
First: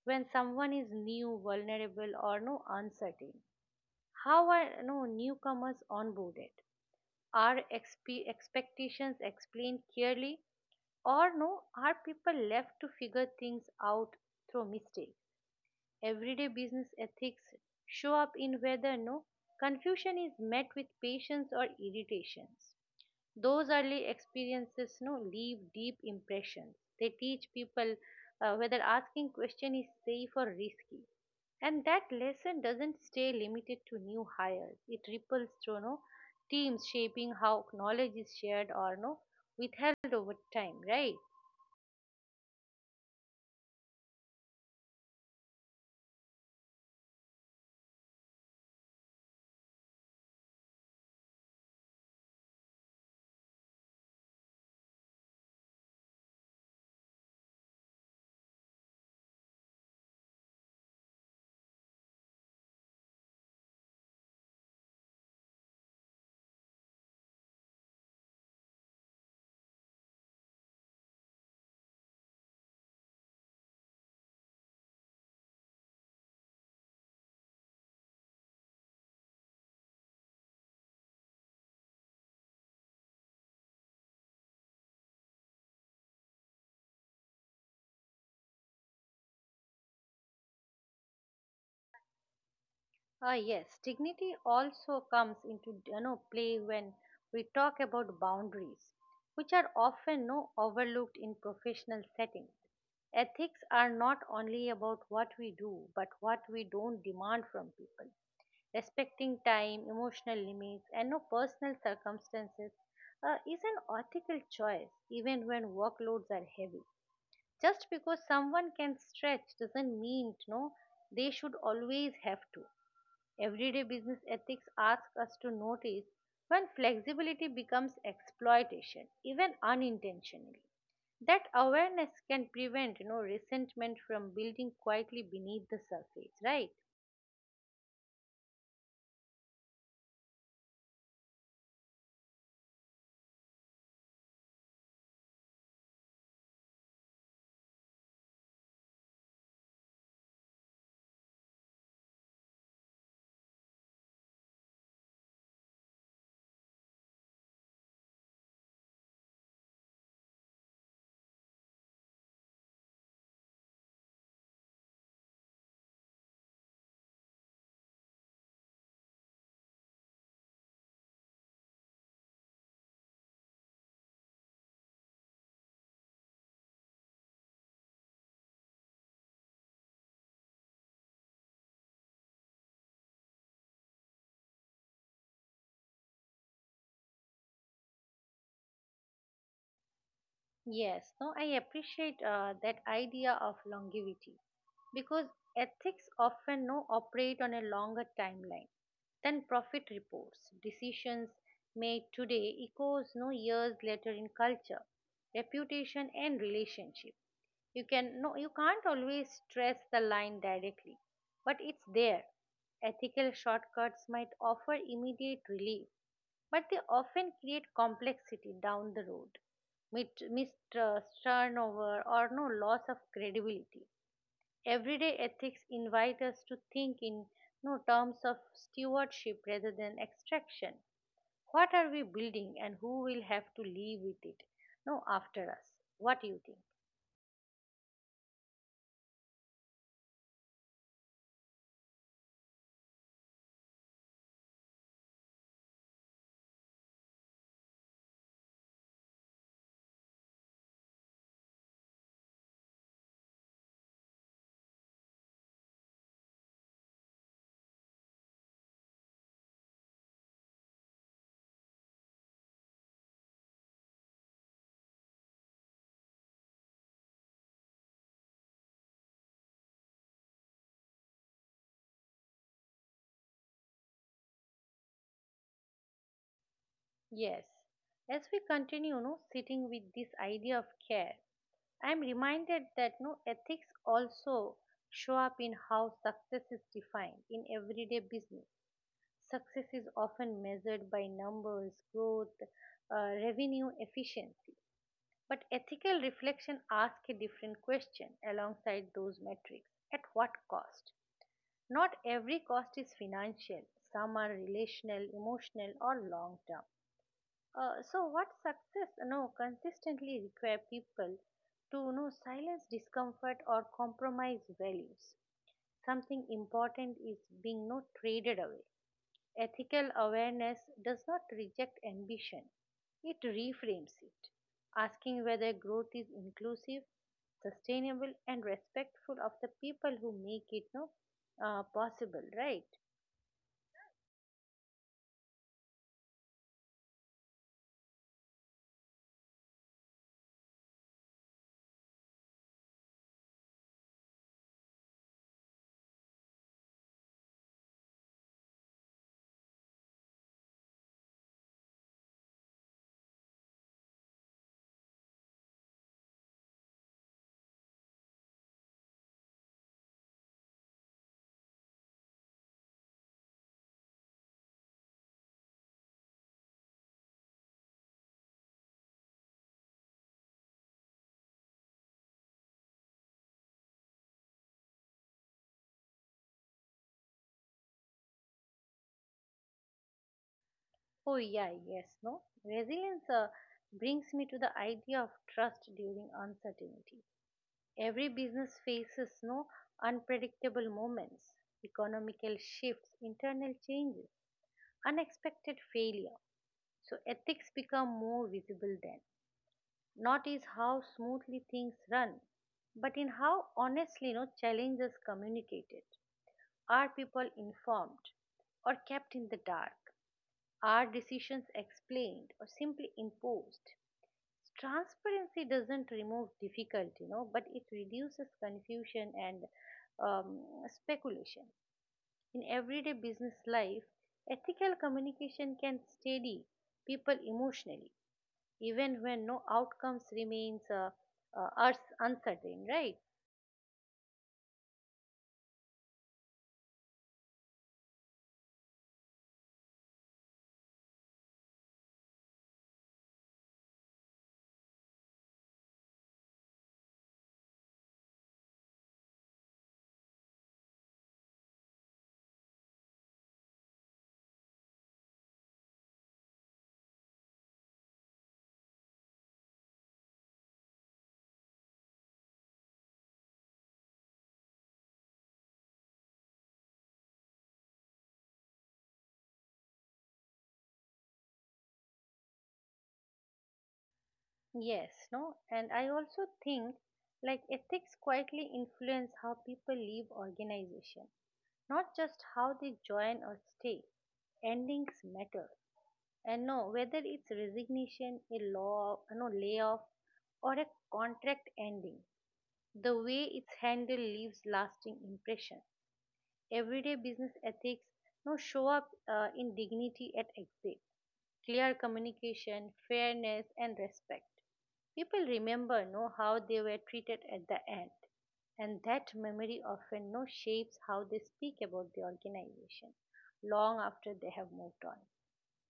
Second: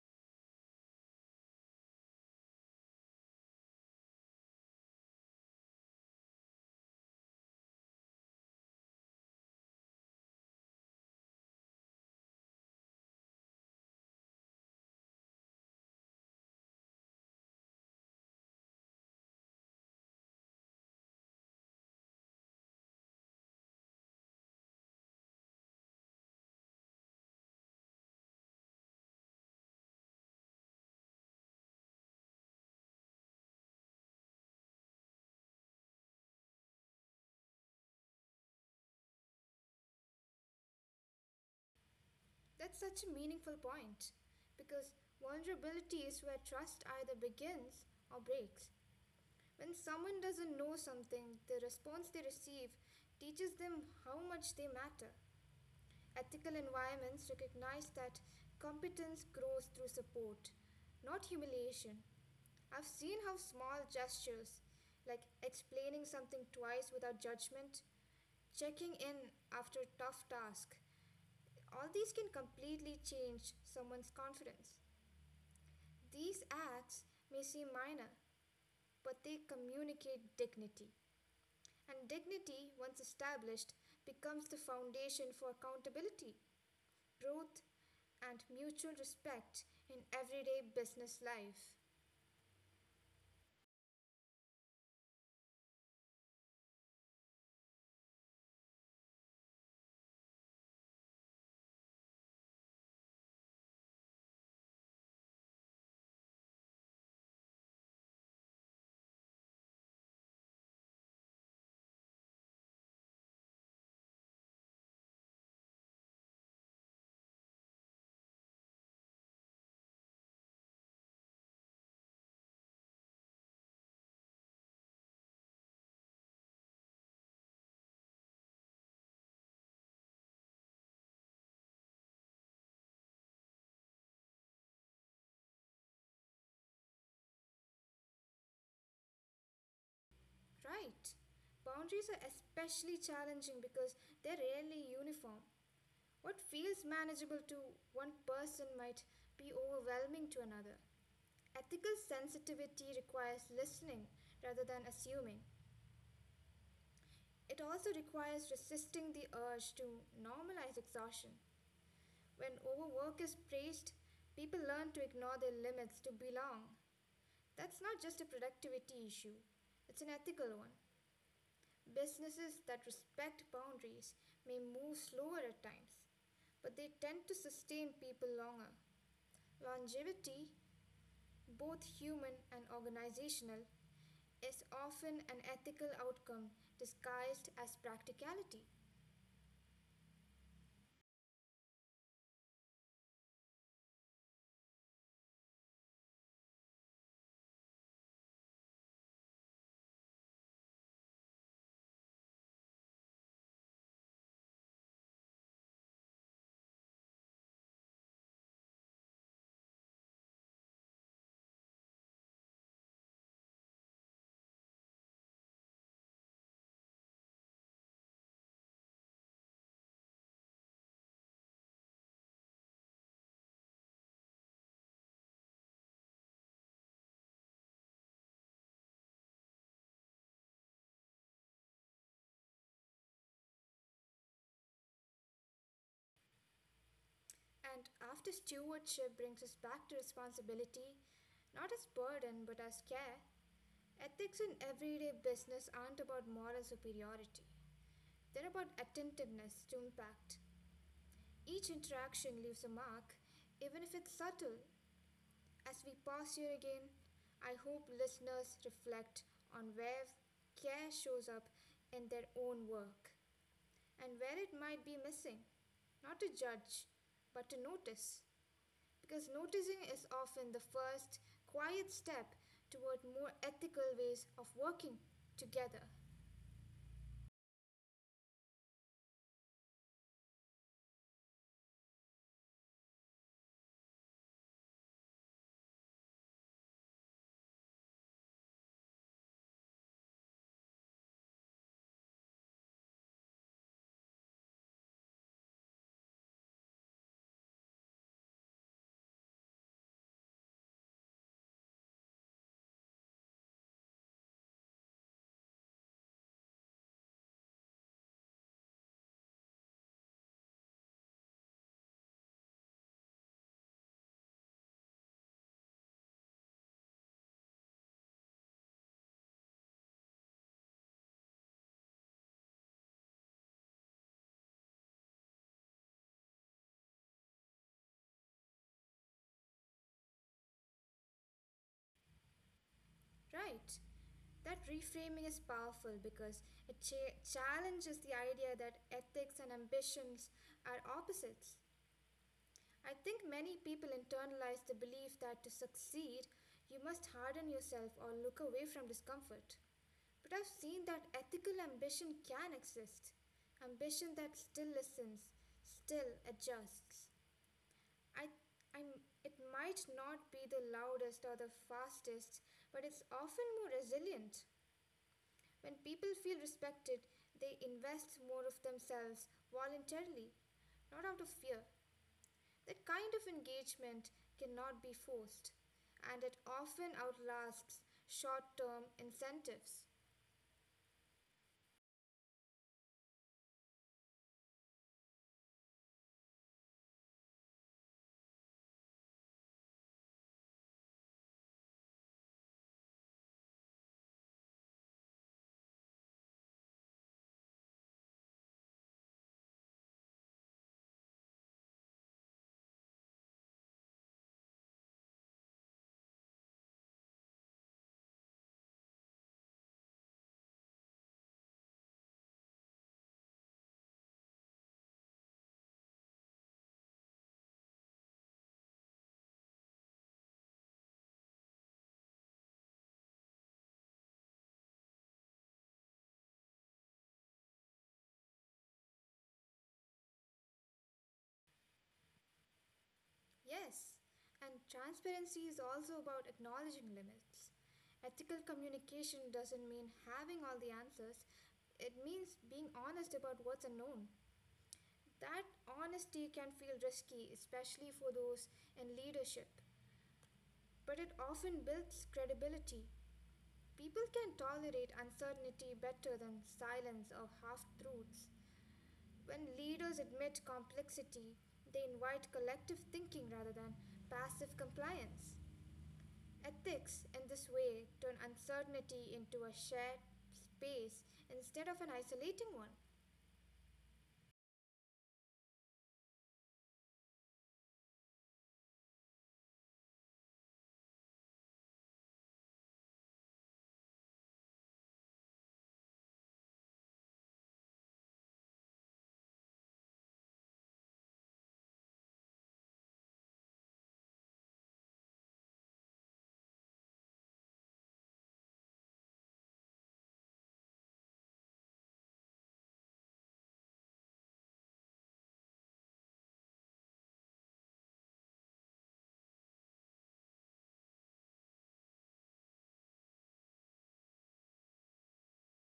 [SPEAKER 1] when someone is new, vulnerable, or no uncertain. How are no newcomers onboarded? Are expectations explained clearly, or no? Are people left to figure things out through mistakes? Everyday business ethics show up in whether no confusion is met with patience or irritations. Those early experiences no leave deep impressions. They teach people whether asking question is safe or risky. And that lesson doesn't stay limited to new hires. It ripples through no teams shaping how knowledge is shared or no withheld over time, right?
[SPEAKER 2] That's such a meaningful point because vulnerability is where trust either begins or breaks. When someone doesn't know something, the response they receive teaches them how much they matter. Ethical environments recognize that competence grows through support, not humiliation. I've seen how small gestures, like explaining something twice without judgment, checking in after a tough task, all these can completely change someone's confidence. These acts may seem minor, but they communicate dignity. And dignity, once established, becomes the foundation for accountability truth and mutual respect in everyday business life.
[SPEAKER 1] Ah, yes, dignity also comes into play when we talk about boundaries, which are often no overlooked in professional settings. Ethics are not only about what we do, but what we don't demand from people. Respecting time, emotional limits, and no personal circumstances is an ethical choice, even when workloads are heavy. Just because someone can stretch doesn't mean no they should always have to. Everyday business ethics asks us to notice when flexibility becomes exploitation, even unintentionally. That awareness can prevent resentment from building quietly beneath the surface, right?
[SPEAKER 2] Right. Boundaries are especially challenging because they're rarely uniform. What feels manageable to one person might be overwhelming to another. Ethical sensitivity requires listening rather than assuming. It also requires resisting the urge to normalize exhaustion. When overwork is praised, people learn to ignore their limits to belong. That's not just a productivity issue, it's an ethical one. Businesses that respect boundaries may move slower at times, but they tend to sustain people longer. Longevity, both human and organizational, is often an ethical outcome disguised as practicality.
[SPEAKER 1] Yes, no, I appreciate that idea of longevity because ethics often no operate on a longer timeline than profit reports. Decisions made today echoes no years later in culture, reputation, and relationship. You can't always stress the line directly, but it's there. Ethical shortcuts might offer immediate relief, but they often create complexity down the road. Mistrust, turnover, or no loss of credibility. Everyday ethics invite us to think in no terms of stewardship rather than extraction. What are we building, and who will have to live with it? No, after us. What do you think?
[SPEAKER 2] And after stewardship brings us back to responsibility, not as burden but as care, ethics in everyday business aren't about moral superiority. They're about attentiveness to impact. Each interaction leaves a mark, even if it's subtle. As we pause here again, I hope listeners reflect on where care shows up in their own work and where it might be missing. Not to judge, but to notice. Because noticing is often the first quiet step toward more ethical ways of working together.
[SPEAKER 1] Yes. As we continue, no, sitting with this idea of care, I am reminded that no ethics also show up in how success is defined in everyday business. Success is often measured by numbers, growth, revenue, efficiency. But ethical reflection asks a different question alongside those metrics. At what cost? Not every cost is financial. Some are relational, emotional, or long term. So, what success? No, consistently require people to no silence discomfort or compromise values. Something important is being not traded away. Ethical awareness does not reject ambition, it reframes it, asking whether growth is inclusive, sustainable, and respectful of the people who make it no, possible, right?
[SPEAKER 2] Right. That reframing is powerful because it challenges the idea that ethics and ambitions are opposites. I think many people internalize the belief that to succeed, you must harden yourself or look away from discomfort. But I've seen that ethical ambition can exist. Ambition that still listens, still adjusts. I, I'm, it might not be the loudest or the fastest, but it's often more resilient. When people feel respected, they invest more of themselves voluntarily, not out of fear. That kind of engagement cannot be forced, and it often outlasts short term incentives.
[SPEAKER 1] Oh, yeah, yes, no. Resilience brings me to the idea of trust during uncertainty. Every business faces no unpredictable moments, economical shifts, internal changes, unexpected failure. So ethics become more visible then. Not is how smoothly things run, but in how honestly no challenges communicated. Are people informed or kept in the dark? Are decisions explained or simply imposed? Transparency doesn't remove difficulty, but it reduces confusion and um, speculation. In everyday business life, ethical communication can steady people emotionally, even when no outcomes remains uncertain, right?
[SPEAKER 2] Yes, and transparency is also about acknowledging limits. Ethical communication doesn't mean having all the answers, it means being honest about what's unknown. That honesty can feel risky, especially for those in leadership, but it often builds credibility. People can tolerate uncertainty better than silence or half truths. When leaders admit complexity, they invite collective thinking rather than passive compliance. Ethics, in this way, turn uncertainty into a shared space instead of an isolating one,
[SPEAKER 1] Yes, no, and I also think like ethics quietly influence how people leave organization, not just how they join or stay. Endings matter. And no, whether it's resignation, no, layoff, or a contract ending, the way it's handled leaves lasting impression. Everyday business ethics now show up in dignity at exit, clear communication, fairness, and respect. People remember know how they were treated at the end, and that memory often no shapes how they speak about the organization long after they have moved on.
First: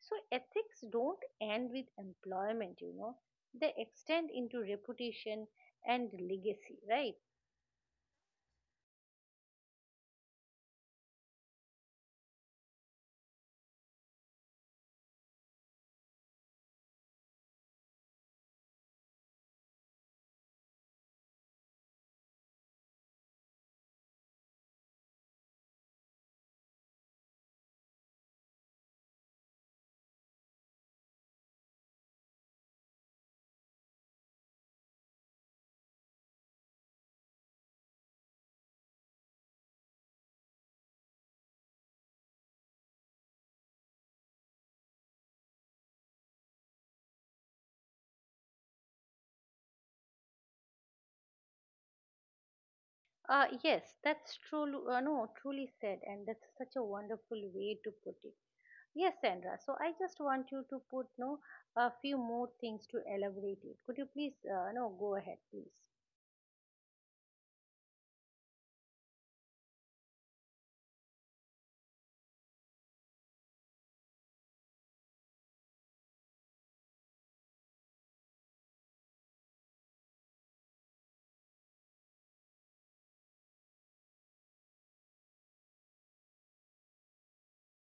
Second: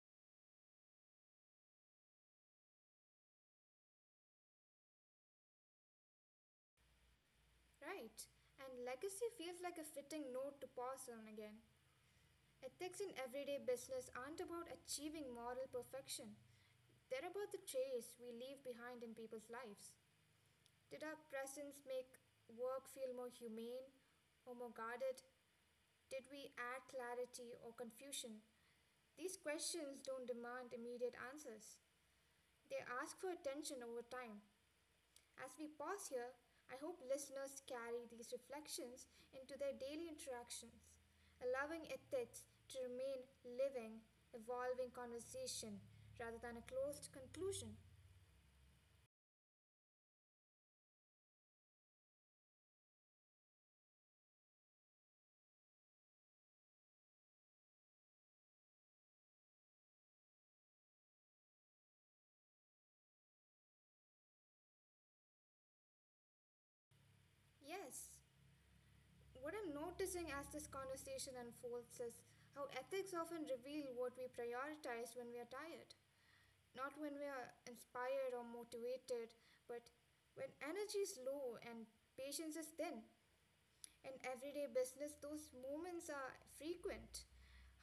[SPEAKER 1] So ethics don't end with employment. They extend into reputation and legacy, right?
[SPEAKER 2] right? And legacy feels like a fitting note to pause on again. Ethics in everyday business aren't about achieving moral perfection. They're about the trace we leave behind in people's lives. Did our presence make work feel more humane or more guarded? Did we add clarity or confusion? These questions don't demand immediate answers. They ask for attention over time. As we pause here, I hope listeners carry these reflections into their daily interactions, allowing ethics to remain living, evolving conversation rather than a closed conclusion.
[SPEAKER 1] Yes, that's true. No, truly said, and that's such a wonderful way to put it. Yes, Sandra. So I just want you to put no a few more things to elaborate it. Could you please no go ahead, please?
[SPEAKER 2] Yes, what I'm noticing as this conversation unfolds is how ethics often reveal what we prioritize when we are tired. Not when we are inspired or motivated, but when energy is low and patience is thin. In everyday business, those moments are frequent.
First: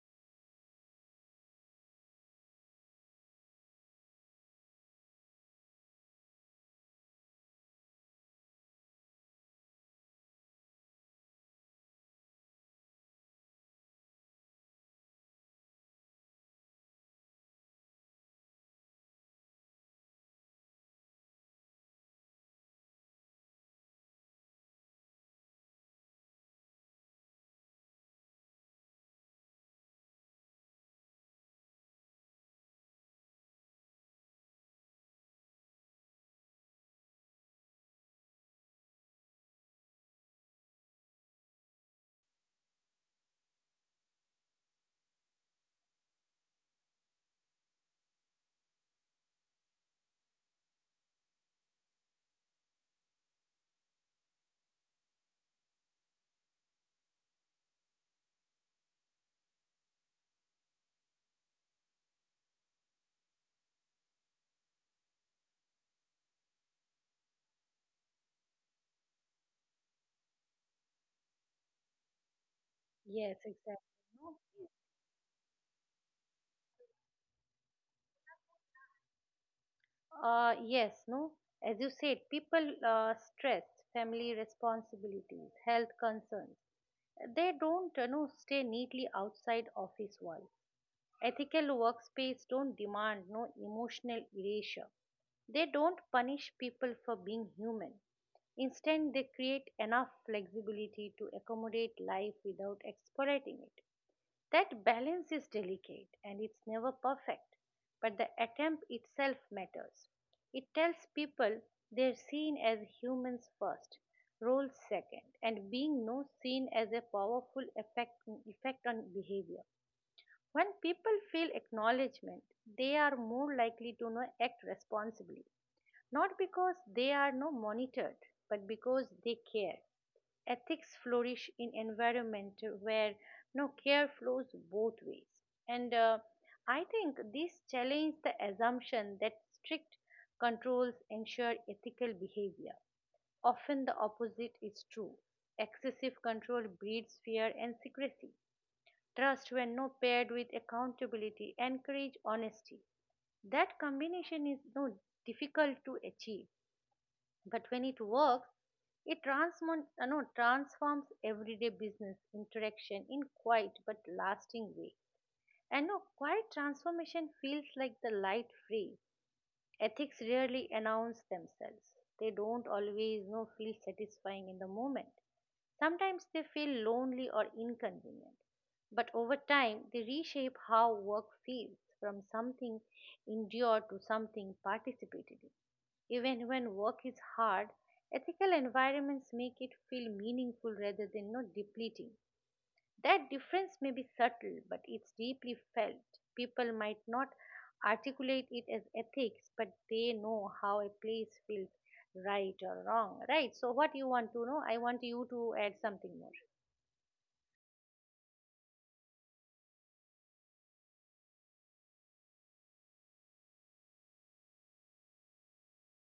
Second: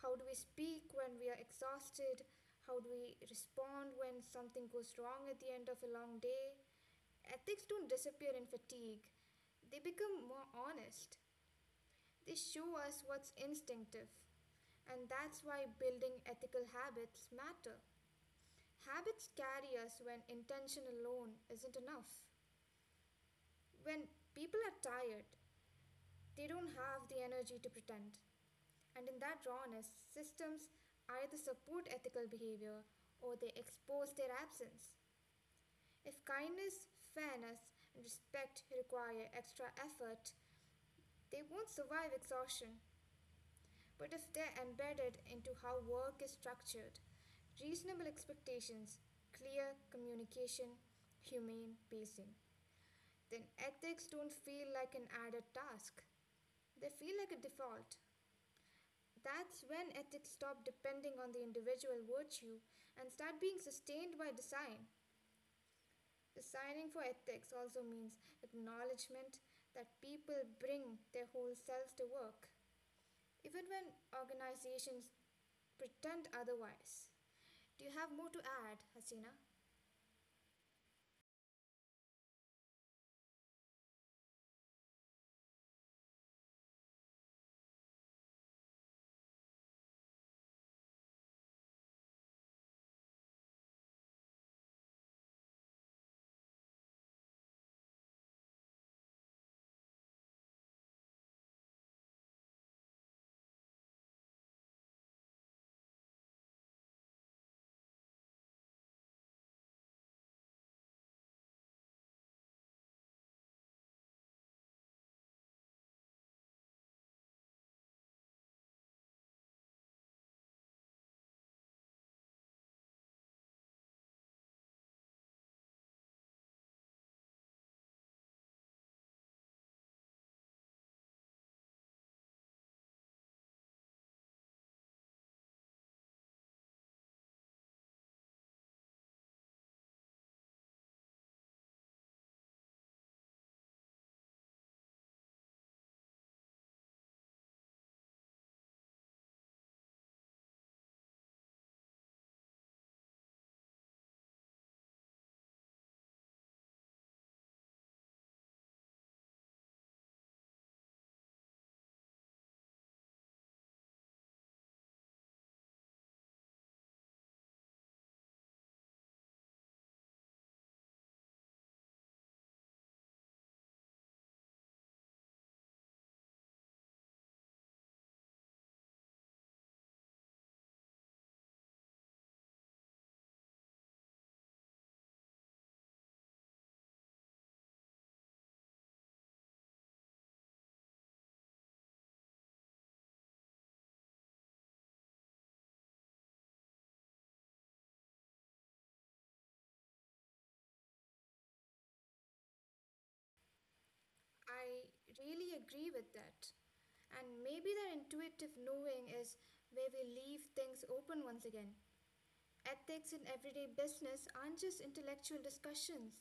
[SPEAKER 2] How do we speak when we are exhausted? How do we respond when something goes wrong at the end of a long day? Ethics don't disappear in fatigue, they become more honest. They show us what's instinctive. And that's why building ethical habits matter. Habits carry us when intention alone isn't enough. When people are tired, they don't have the energy to pretend. And in that rawness, systems either support ethical behavior or they expose their absence. If kindness, fairness, and respect require extra effort, they won't survive exhaustion. But if they're embedded into how work is structured, reasonable expectations, clear communication, humane pacing, then ethics don't feel like an added task. They feel like a default. That's when ethics stop depending on the individual virtue and start being sustained by design. Designing for ethics also means acknowledgement that people bring their whole selves to work,
[SPEAKER 1] Yes,
[SPEAKER 2] even when
[SPEAKER 1] exactly. No?
[SPEAKER 2] organizations pretend otherwise. Do you have more to add, Hasina?
[SPEAKER 1] Yes, no. As you said, people stress family responsibilities, health concerns. They don't stay neatly outside office walls. Ethical workspace don't demand no emotional erasure. They don't punish people for being human. Instead, they create enough flexibility to accommodate life without exploiting it. That balance is delicate and it's never perfect, but the attempt itself matters. It tells people they're seen as humans first, roles second, and being no seen as a powerful effect on behavior. When people feel acknowledgement, they are more likely to know act responsibly, not because they are no monitored, but because they care. Ethics flourish in environment where no care flows both ways, and I think this challenges the assumption that strict controls ensure ethical behavior. Often the opposite is true. Excessive control breeds fear and secrecy. Trust, when not paired with accountability, encourage honesty. That combination is no difficult to achieve, but when it works, it transform, no, transforms everyday business interaction in quiet but lasting way. And no, quiet transformation feels like the light phrase. Ethics rarely announce themselves. They don't always know feel satisfying in the moment. Sometimes they feel lonely or inconvenient. But over time, they reshape how work feels from something endured to something participated in. Even when work is hard, ethical environments make it feel meaningful rather than not depleting. That difference may be subtle, but it's deeply felt. People might not articulate it as ethics, but they know how a place feels right or wrong. Right, so what you want to know? I
[SPEAKER 2] I
[SPEAKER 1] want you
[SPEAKER 2] really
[SPEAKER 1] to add
[SPEAKER 2] agree with
[SPEAKER 1] something more.
[SPEAKER 2] that. And maybe that intuitive knowing is where we leave things open once again. Ethics in everyday business aren't just intellectual discussions,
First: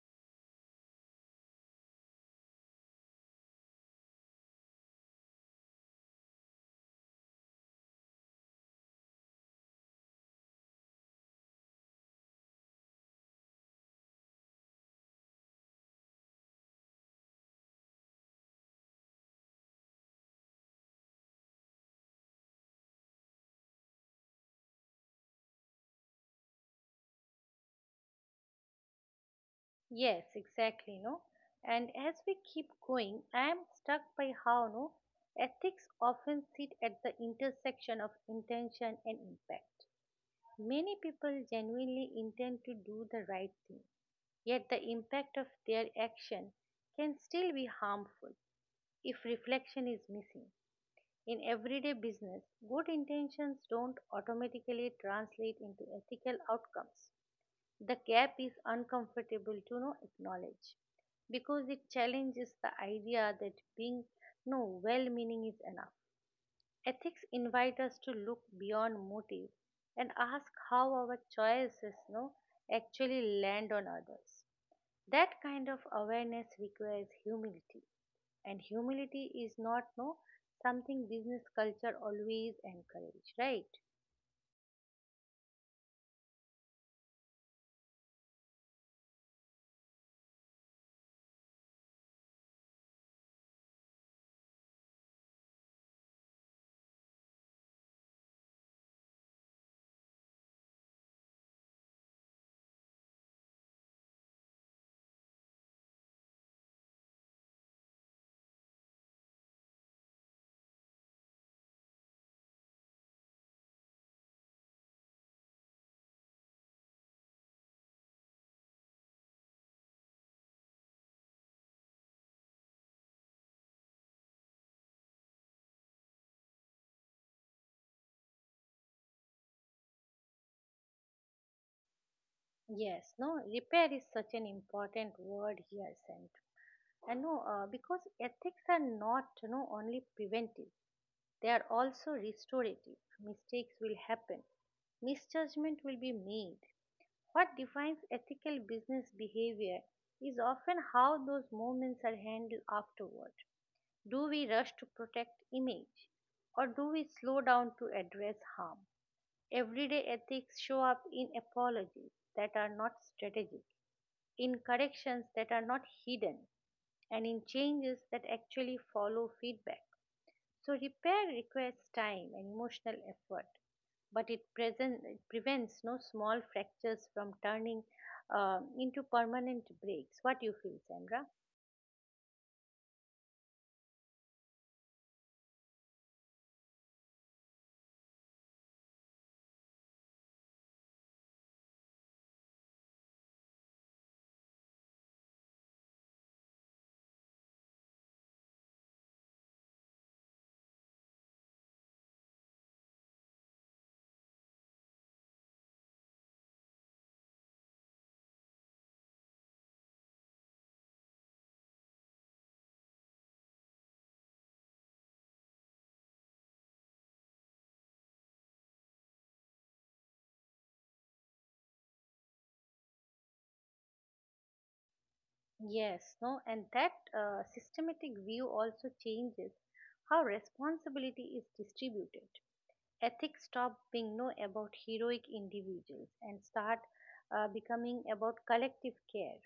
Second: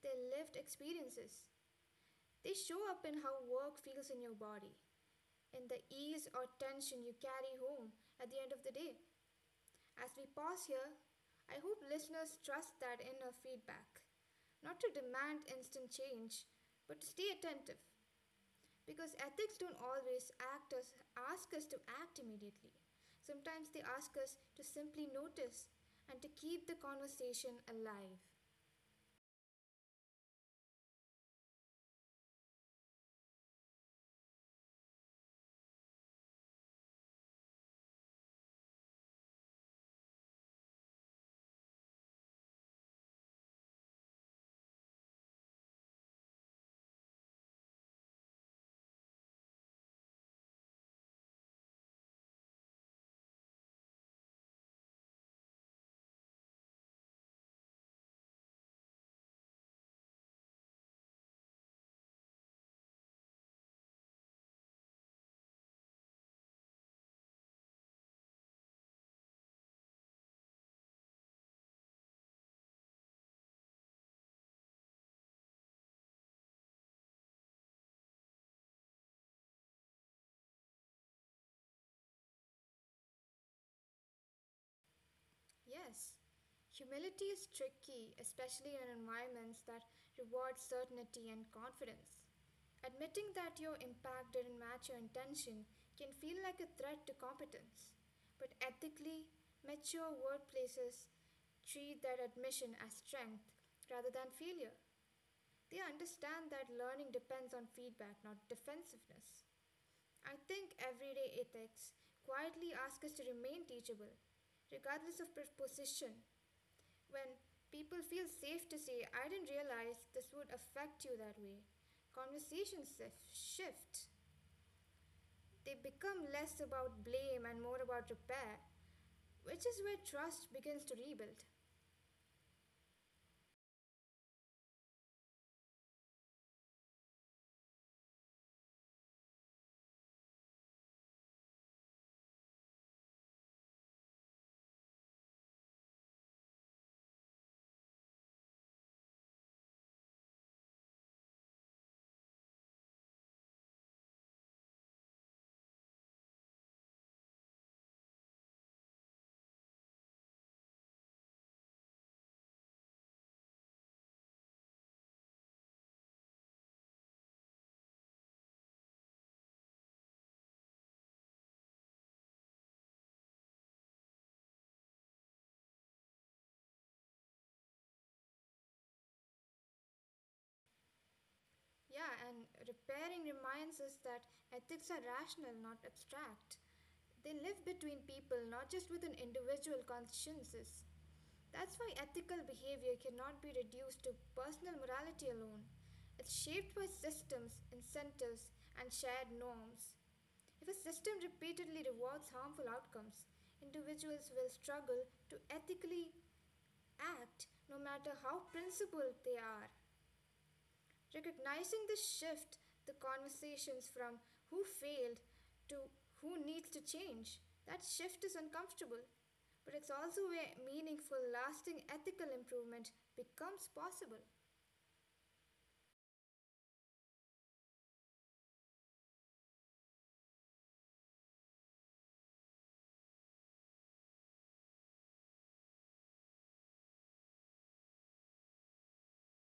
[SPEAKER 2] they're lived experiences. They show up in how work feels in your body, in the ease or tension you carry home at the end of the day. As we pause here, I hope listeners trust that inner feedback, not to demand instant change, but to stay attentive. Because ethics don't always ask us to act immediately. Sometimes they ask us to simply notice and to keep the conversation alive.
[SPEAKER 1] Yes, exactly, no. And as we keep going, I am struck by how no ethics often sit at the intersection of intention and impact. Many people genuinely intend to do the right thing, yet the impact of their action can still be harmful if reflection is missing. In everyday business, good intentions don't automatically translate into ethical outcomes. The gap is uncomfortable to no acknowledge because it challenges the idea that being no well meaning is enough. Ethics invite us to look beyond motive and ask how our choices no, actually land on others. That kind of awareness requires humility, and humility is not no something business culture always encourage, right?
[SPEAKER 2] Yes, humility is tricky, especially in environments that reward certainty and confidence. Admitting that your impact didn't match your intention can feel like a threat to competence. But ethically, mature workplaces treat that admission as strength rather than failure. They understand that learning depends on feedback, not defensiveness. I think everyday ethics quietly ask us to remain teachable, regardless of position. When people feel safe to say, I didn't realize this would affect you that way, conversations shift. They become less about blame and more about repair, which is where trust begins to rebuild.
[SPEAKER 1] Yes, no, repair is such an important word here, Sandra. And no, because ethics are not, only preventive. They are also restorative. Mistakes will happen, misjudgment will be made. What defines ethical business behavior is often how those moments are handled afterward. Do we rush to protect image or do we slow down to address harm? Everyday ethics show up in apologies that are not strategic, in corrections that are not hidden, and in changes that actually follow feedback. So repair requires time and emotional effort, but it prevents no small fractures from turning into permanent breaks. What you feel, Sandra?
[SPEAKER 2] Yeah, and repairing reminds us that ethics are rational, not abstract. They live between people, not just within individual consciences. That's why ethical behavior cannot be reduced to personal morality alone. It's shaped by systems, incentives, and shared norms. If a system repeatedly rewards harmful outcomes, individuals will struggle to ethically act no matter how principled they are. Recognizing the shift, the conversations from who failed to who needs to change, that shift is uncomfortable. But it's also where meaningful, lasting ethical improvement becomes possible.
[SPEAKER 1] Yes, no, and that systematic view also changes how responsibility is distributed. Ethics stop being no about heroic individuals and start becoming about collective care.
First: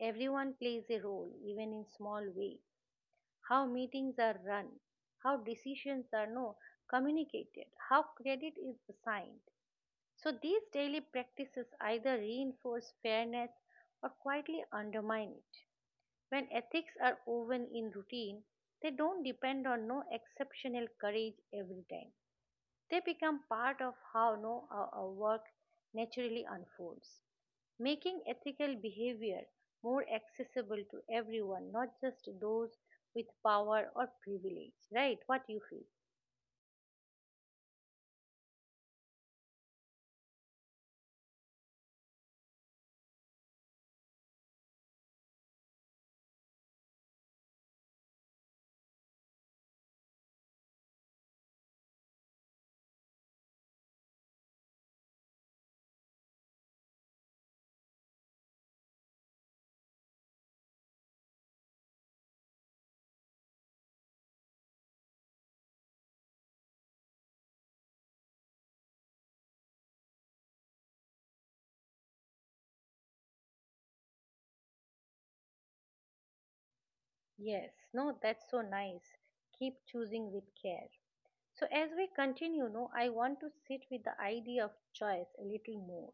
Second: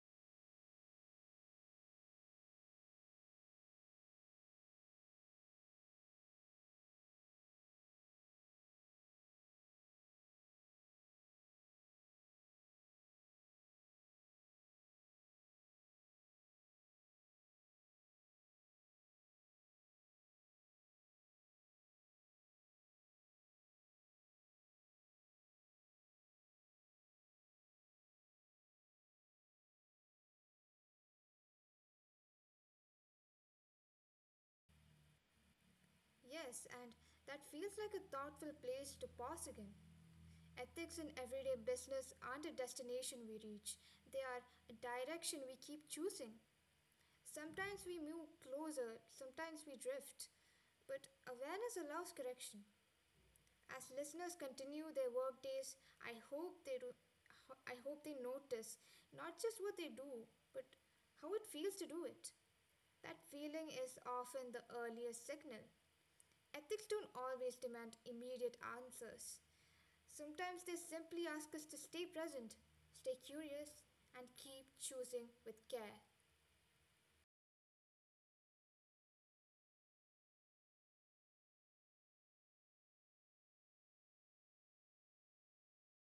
[SPEAKER 1] Everyone plays a role, even in small ways. How meetings are run, how decisions are no communicated, how credit is assigned. So these daily practices either reinforce fairness or quietly undermine it. When ethics are woven in routine, they don't depend on no exceptional courage every time. They become part of how no our work naturally unfolds, making ethical behavior more accessible to everyone, not just those with power or privilege, right? What you feel?
[SPEAKER 2] Yes, and that feels like a thoughtful place to pause again. Ethics in everyday business aren't a destination we reach, they are a direction we keep choosing. Sometimes we move closer, sometimes we drift, but awareness allows correction. As listeners continue their work days, I hope they notice not just what they do, but how it feels to do it. That feeling is often the earliest signal. Ethics don't always demand immediate answers. Sometimes they simply ask us to stay present, stay curious, and keep choosing with care.
[SPEAKER 1] Yes, no, that's so nice. Keep choosing with care. So, as we continue, no, I want to sit with the idea of choice a little more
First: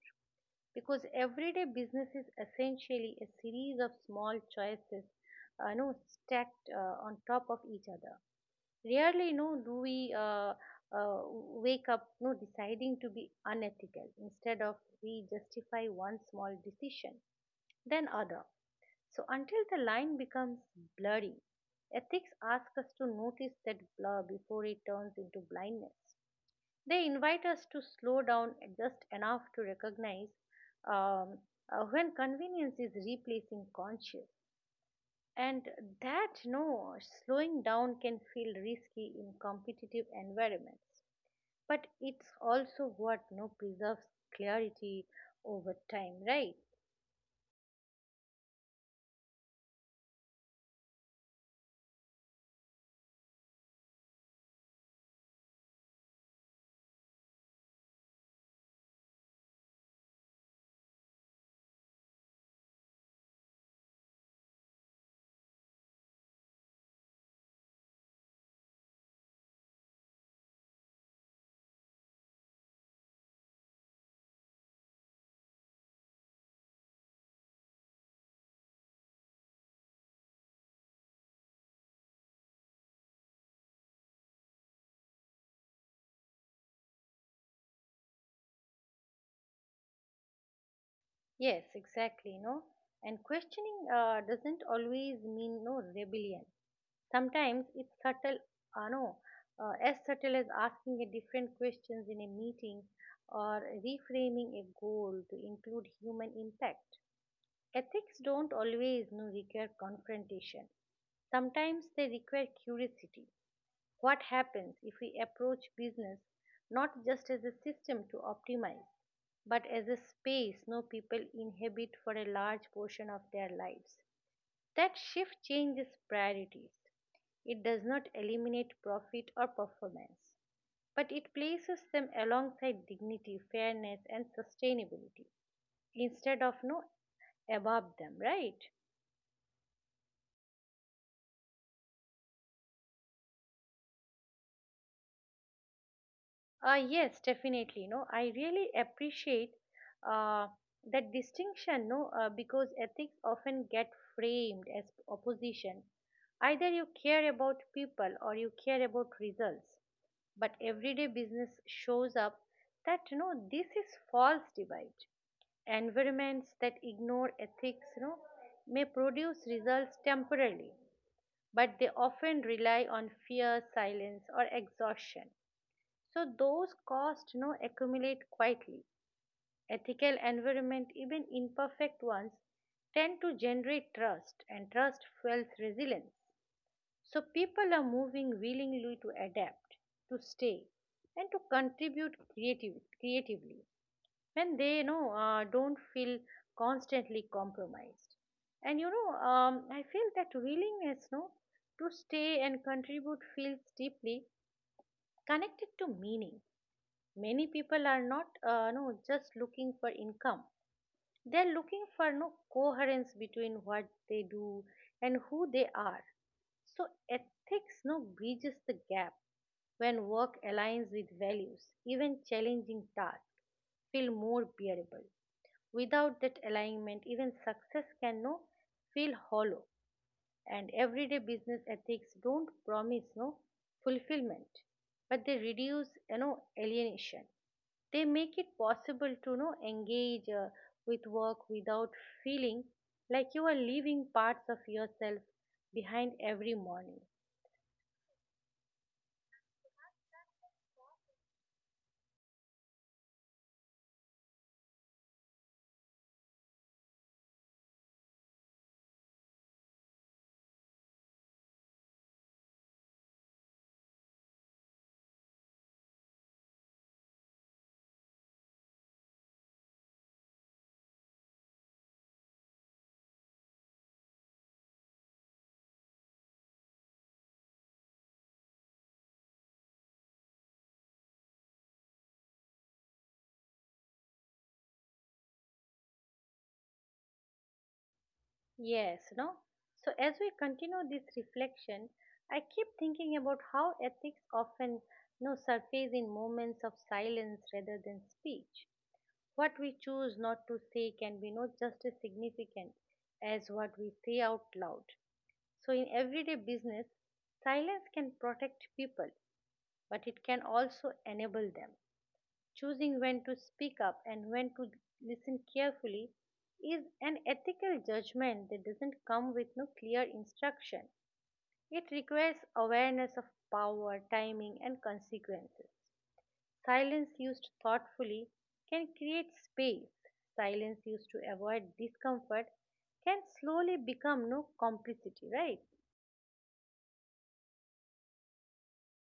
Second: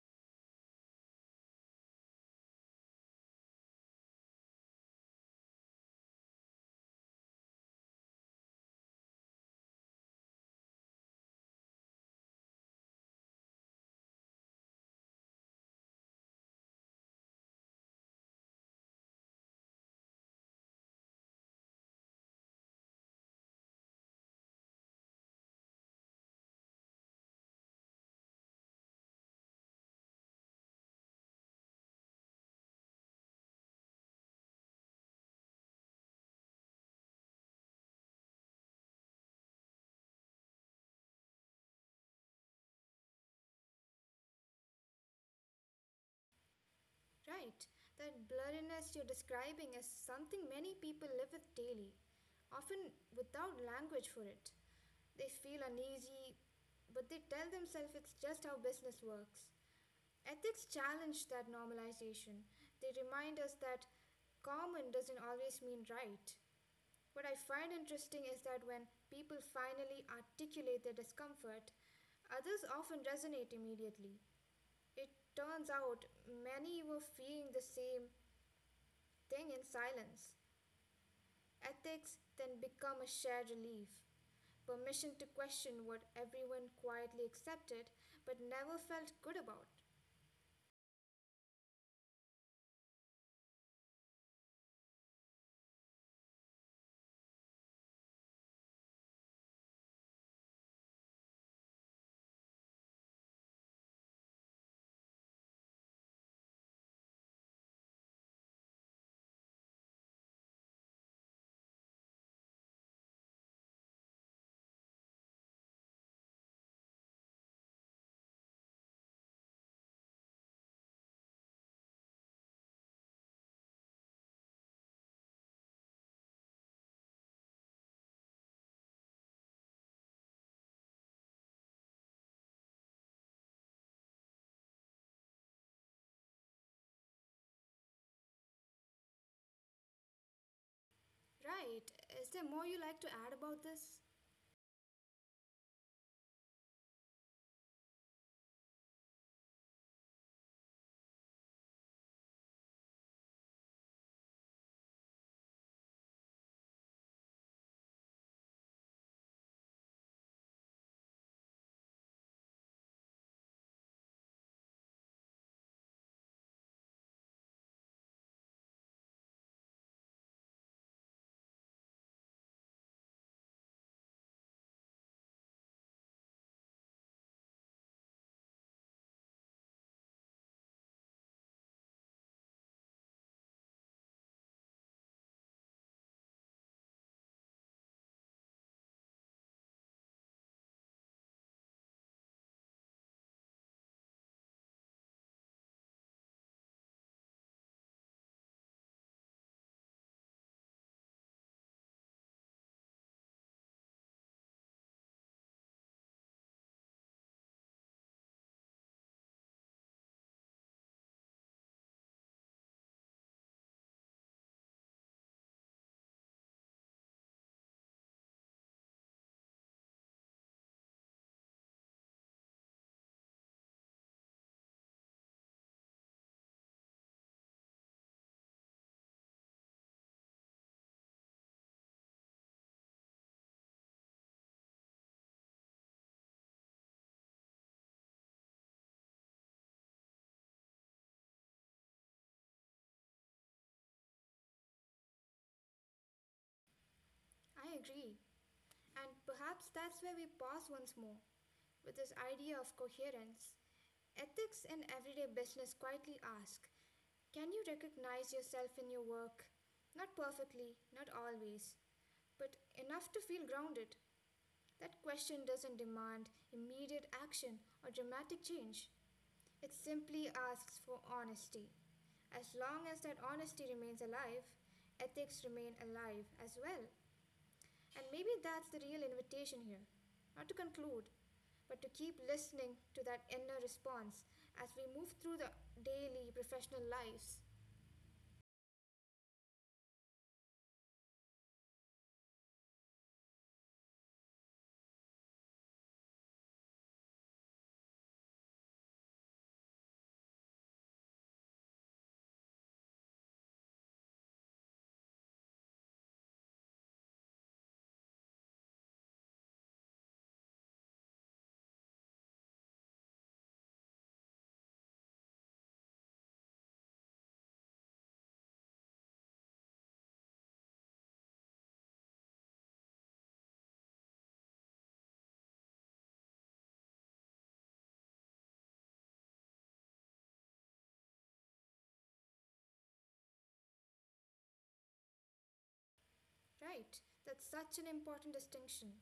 [SPEAKER 1] because everyday business is essentially a series of small choices, no, stacked on top of each other. Rarely do we uh, wake up, deciding to be unethical. Instead of, we justify one small decision, then other, so until the line becomes blurry. Ethics ask us to notice that blur before it turns into blindness. They invite us to slow down just enough to recognize um, when convenience is replacing conscience. And that, no, slowing down can feel risky in competitive environments, but it's also what, no, preserves clarity over time, right?
[SPEAKER 2] Right, that blurriness you're describing is something many people live with daily, often without language for it. They feel uneasy, but they tell themselves it's just how business works. Ethics challenge that normalization. They remind us that common doesn't always mean right. What I find interesting is that when people finally articulate their discomfort, others often resonate immediately. It turns out many were feeling the same thing in silence. Ethics then become a shared relief. Permission to question what everyone quietly accepted but never felt good about.
[SPEAKER 1] Yes, exactly. No, and questioning doesn't always mean, no, rebellion. Sometimes it's subtle, no, as subtle as asking a different questions in a meeting, or reframing a goal to include human impact. Ethics don't always, no, require confrontation. Sometimes they require curiosity. What happens if we approach business not just as a system to optimize, but as a space, no, people inhabit for a large portion of their lives? That shift changes priorities. It does not eliminate profit or performance, but it places them alongside dignity, fairness, and sustainability instead of, no, above them, right?
[SPEAKER 2] Right. Is there more you like to add about this?
[SPEAKER 1] Yes definitely. No, I really appreciate uh, that distinction. No, because ethics often get framed as opposition. Either you care about people or you care about results, but everyday business shows up that, this is false divide. Environments that ignore ethics, may produce results temporarily, but they often rely on fear, silence, or exhaustion. So those costs, accumulate quietly. Ethical environment, even imperfect ones, tend to generate trust, and trust fuels resilience. So people are moving willingly to adapt, to stay, and to contribute creative, creatively, when they, don't feel constantly compromised. And I feel that willingness, no, to stay and contribute feels deeply connected to meaning. Many people are not, no, just looking for income. They are looking for, no, coherence between what they do and who they are. So ethics, no, bridges the gap. When work aligns with values, even challenging tasks feel more bearable. Without that alignment, even success can, no, feel hollow. And everyday business ethics don't promise, no, fulfillment, but they reduce, alienation. They make it possible to, engage with work without feeling like you are leaving parts of yourself behind every morning.
[SPEAKER 2] I agree. And perhaps that's where we pause once more with this idea of coherence. Ethics in everyday business quietly ask, can you recognize yourself in your work? Not perfectly, not always, but enough to feel grounded. That question doesn't demand immediate action or dramatic change. It simply asks for honesty. As long as that honesty remains alive, ethics remain alive as well. And maybe that's the real invitation here, not to conclude, but to keep listening to that inner response as we move through the daily professional lives.
[SPEAKER 1] Yes. No, so as we continue this reflection, I keep thinking about how ethics often, surface in moments of silence rather than speech. What we choose not to say can be not just as significant as what we say out loud. So, in everyday business, silence can protect people, but it can also enable them. Choosing when to speak up and when to listen carefully is an ethical judgment that doesn't come with no clear instruction. It requires awareness of power, timing, and consequences. Silence used thoughtfully can create space. Silence used to avoid discomfort can slowly become, no, complicity, right?
[SPEAKER 2] Right, that's such an important distinction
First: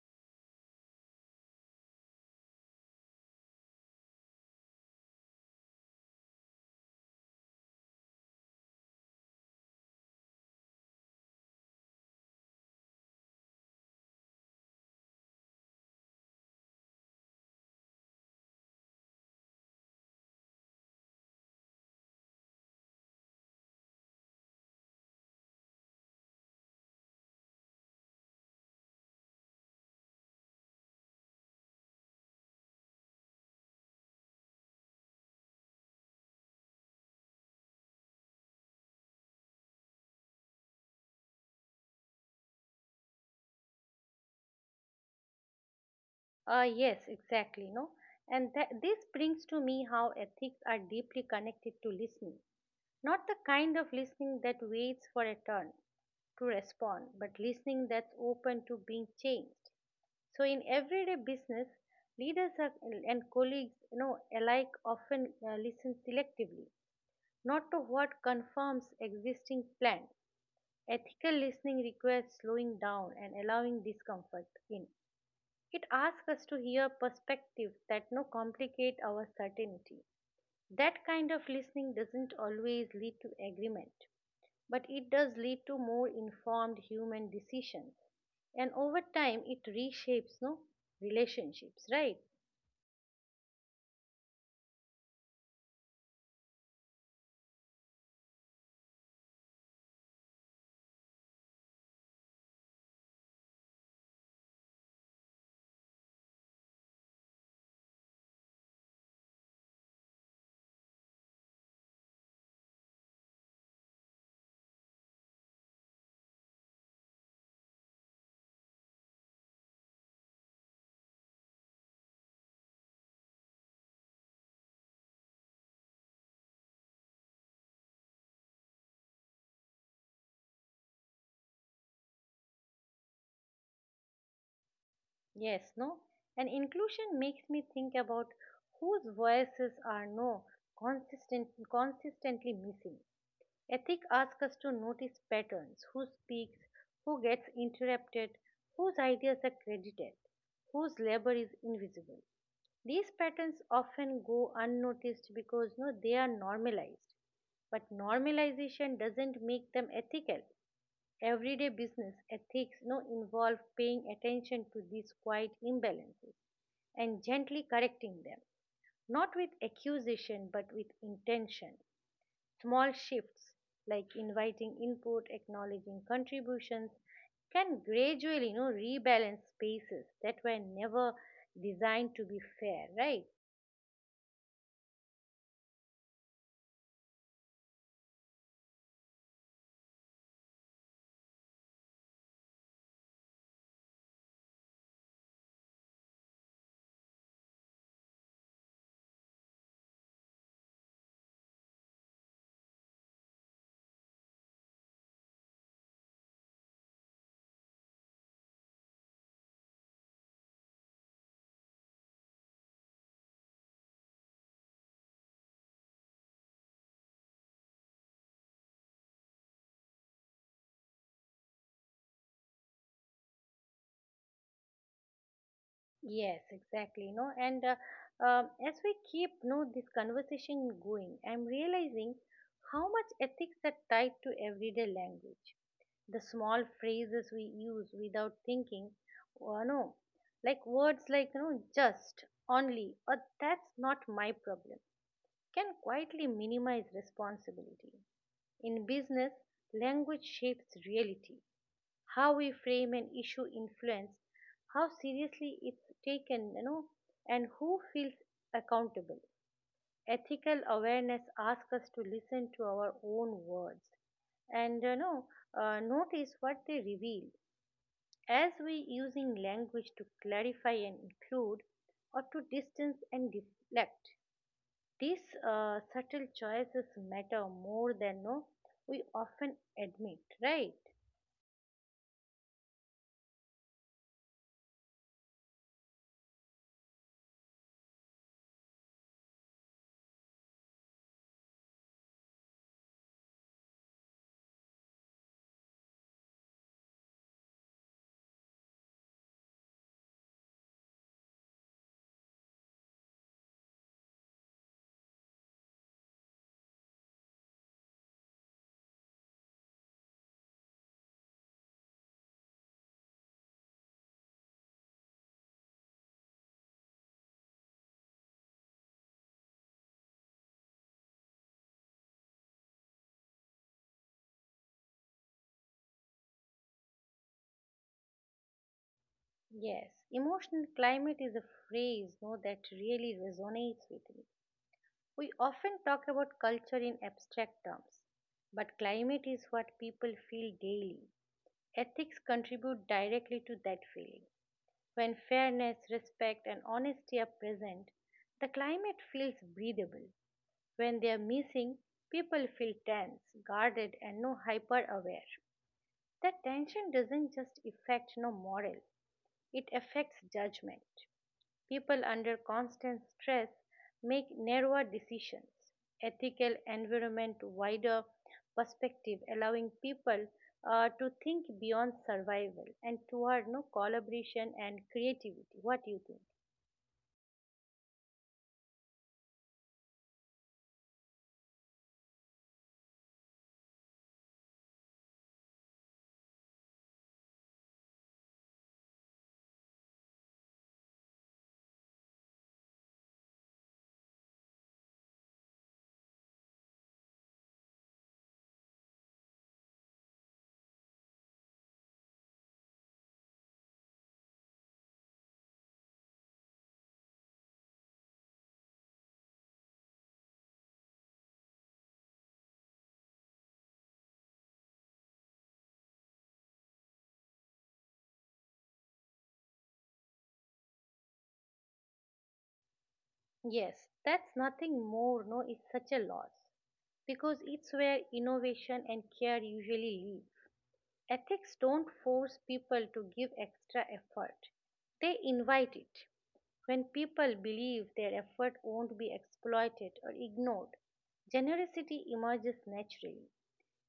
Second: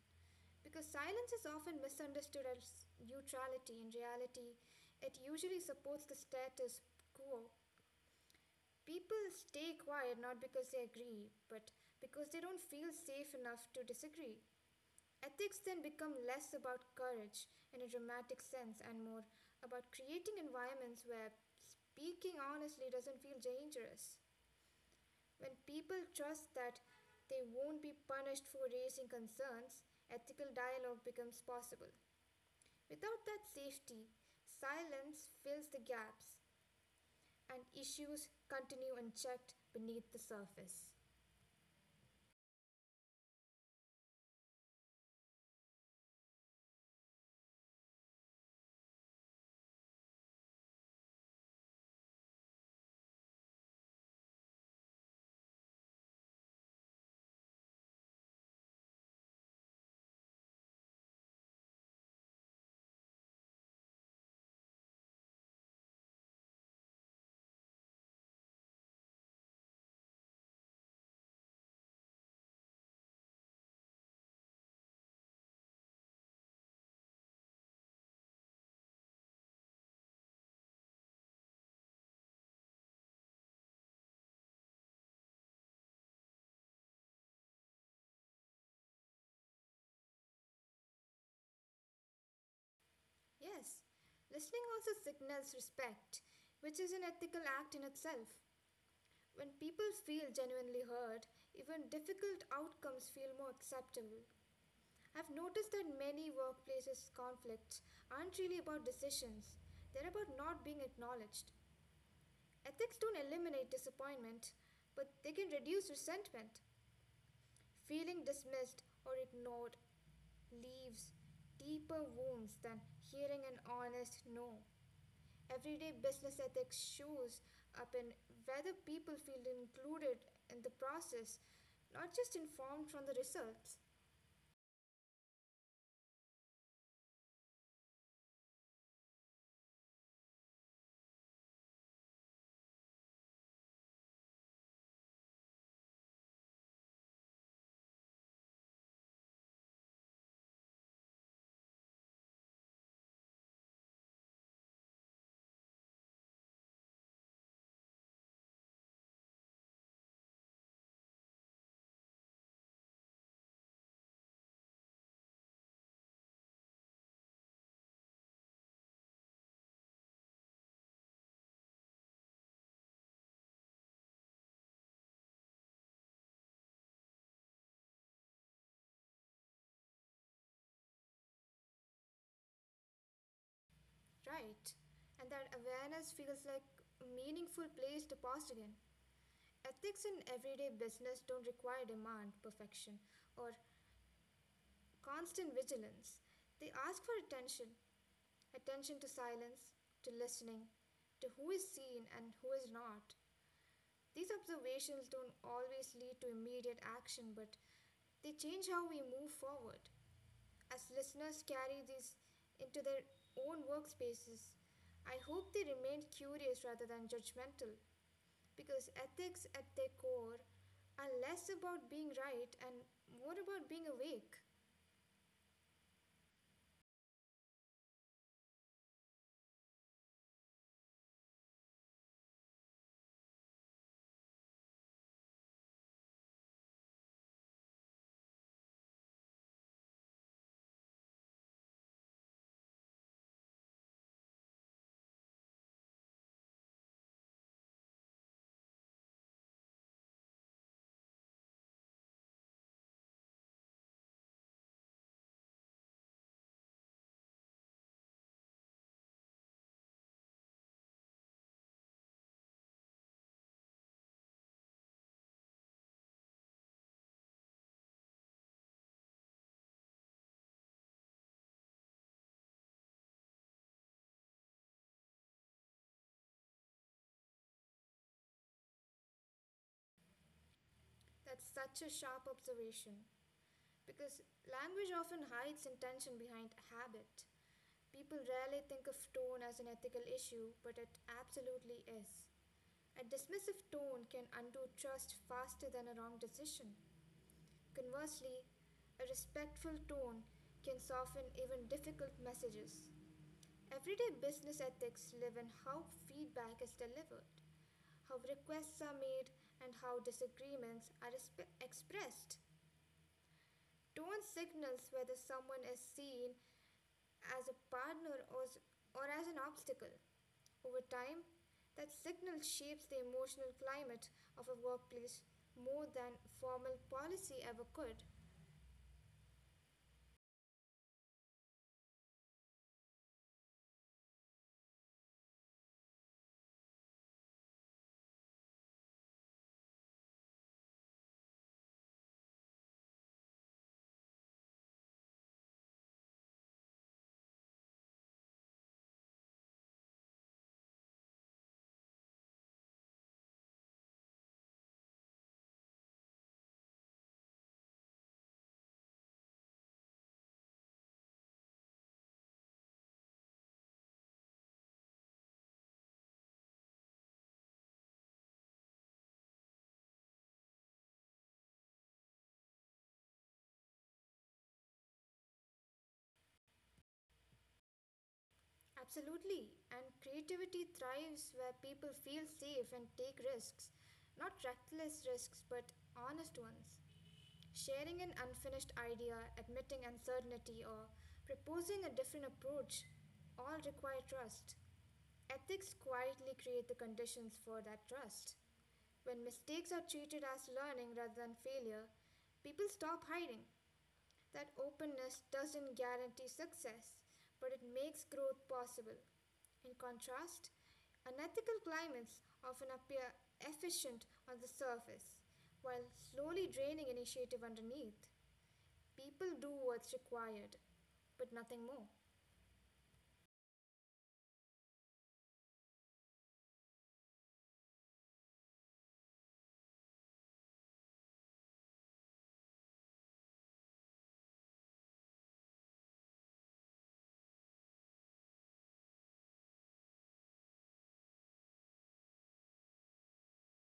[SPEAKER 2] because silence is often misunderstood as neutrality. In reality, it usually supports the status quo. People stay quiet not because they agree, but because they don't feel safe enough to disagree. Ethics then become less about courage in a dramatic sense and more about creating environments where speaking honestly doesn't feel dangerous. When people trust that they won't be punished for raising concerns, ethical dialogue becomes possible. Without that safety, silence fills the gaps and issues continue unchecked beneath the surface.
[SPEAKER 1] Yes, exactly. No, and this brings to me how ethics are deeply connected to listening. Not the kind of listening that waits for a turn to respond, but listening that's open to being changed. So in everyday business, leaders are, and colleagues, alike often listen selectively, not to what confirms existing plans. Ethical listening requires slowing down and allowing discomfort in. It asks us to hear perspectives that, no, complicate our certainty. That kind of listening doesn't always lead to agreement, but it does lead to more informed human decisions. And over time, it reshapes, no, relationships, right?
[SPEAKER 2] Yes, listening also signals respect, which is an ethical act in itself. When people feel genuinely heard, even difficult outcomes feel more acceptable. I've noticed that many workplaces conflicts aren't really about decisions, they're about not being acknowledged. Ethics don't eliminate disappointment, but they can reduce resentment. Feeling dismissed or ignored leaves deeper wounds than hearing an honest no. Everyday business ethics shows up in whether people feel included in the process, not just informed from the results,
[SPEAKER 1] Yes. No? And inclusion makes me think about whose voices are, no, consistent, consistently missing. Ethic asks us to notice patterns: who speaks, who gets interrupted, whose ideas are credited, whose labor is invisible. These patterns often go unnoticed because, no, they are normalized. But normalization doesn't make them ethical. Everyday business ethics now involve paying attention to these quiet imbalances and gently correcting them, not with accusation but with intention. Small shifts like inviting input, acknowledging contributions can gradually, rebalance spaces that were never designed to be fair, right?
[SPEAKER 2] right? And that awareness feels like a meaningful place to pause again. Ethics in everyday business don't require demand perfection or constant vigilance. They ask for attention, attention to silence, to listening, to who is seen and who is not. These observations don't always lead to immediate action, but they change how we move forward. As listeners carry these into their own workspaces, I hope they remain curious rather than judgmental because ethics at their core are less about being right and more about being awake.
[SPEAKER 1] Yes, exactly. You know, and as we keep, this conversation going, I'm realizing how much ethics are tied to everyday language. The small phrases we use without thinking, or, no, like words like, just, only, or that's not my problem, can quietly minimize responsibility. In business, language shapes reality. How we frame an issue influence how seriously it's taken, and who feels accountable. Ethical awareness asks us to listen to our own words, and, notice what they reveal. As we using language to clarify and include, or to distance and deflect, these subtle choices matter more than, no, we often admit, right?
[SPEAKER 2] That's such a sharp observation because language often hides intention behind habit. People rarely think of tone as an ethical issue, but it absolutely is. A dismissive tone can undo trust faster than a wrong decision. Conversely, a respectful tone can soften even difficult messages. Everyday business ethics live in how feedback is delivered, how requests are made, and how disagreements are expressed. Tone signals whether someone is seen as a partner, or as an obstacle. Over time, that signal shapes the emotional climate of a workplace more than formal policy ever could.
[SPEAKER 1] Yes, emotional climate is a phrase, no, that really resonates with me. We often talk about culture in abstract terms, but climate is what people feel daily. Ethics contribute directly to that feeling. When fairness, respect, and honesty are present, the climate feels breathable. When they are missing, people feel tense, guarded, and, no, hyper aware. That tension doesn't just affect, no, moral, it affects judgment. People under constant stress make narrower decisions. Ethical environment, wider perspective, allowing people to think beyond survival and toward, no, collaboration and creativity. What do you think?
[SPEAKER 2] Absolutely. And creativity thrives where people feel safe and take risks. Not reckless risks, but honest ones. Sharing an unfinished idea, admitting uncertainty, or proposing a different approach all require trust. Ethics quietly create the conditions for that trust. When mistakes are treated as learning rather than failure, people stop hiding. That openness doesn't guarantee success, but it makes growth possible. In contrast, unethical climates often appear efficient on the surface, while slowly draining initiative underneath. People do what's required, but nothing more.
[SPEAKER 1] Yes, that's nothing more, no, it's such a loss because it's where innovation and care usually live. Ethics don't force people to give extra effort, they invite it. When people believe their effort won't be exploited or ignored, generosity emerges naturally.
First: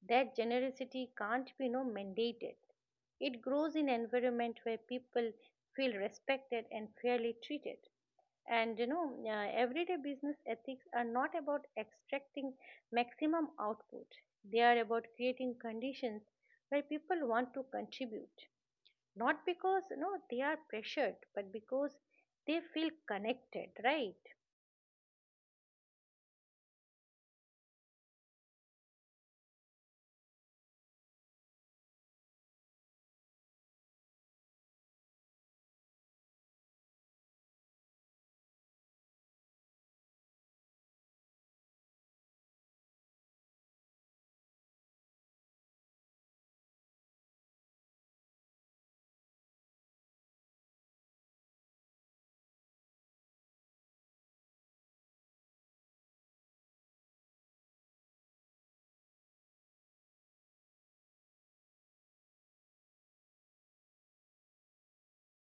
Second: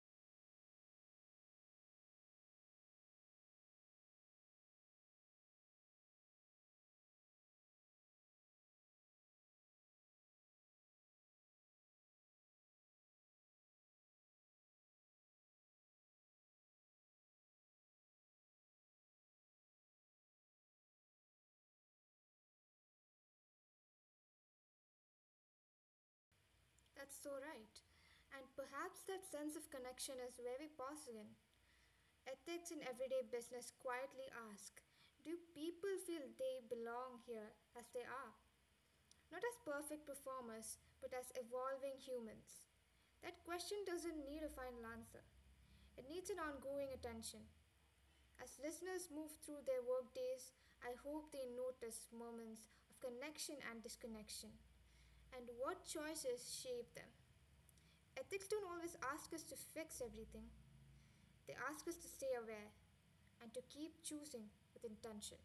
[SPEAKER 1] That generosity can't be, no, mandated. It grows in an environment where people feel respected and fairly treated. And everyday business ethics are not about extracting maximum output, they are about creating conditions where people want to contribute, not because, they are pressured, but because they feel connected, right?
[SPEAKER 2] That's so right. And perhaps that sense of connection is very Bosnian. Ethics in everyday business quietly ask, do people feel they belong here as they are? Not as perfect performers, but as evolving humans? That question doesn't need a final answer. It needs an ongoing attention. As listeners move through their workdays, I hope they notice moments of connection and disconnection, and what choices shape them. Ethics don't always ask us to fix everything, they ask us to stay aware and to keep choosing with intention.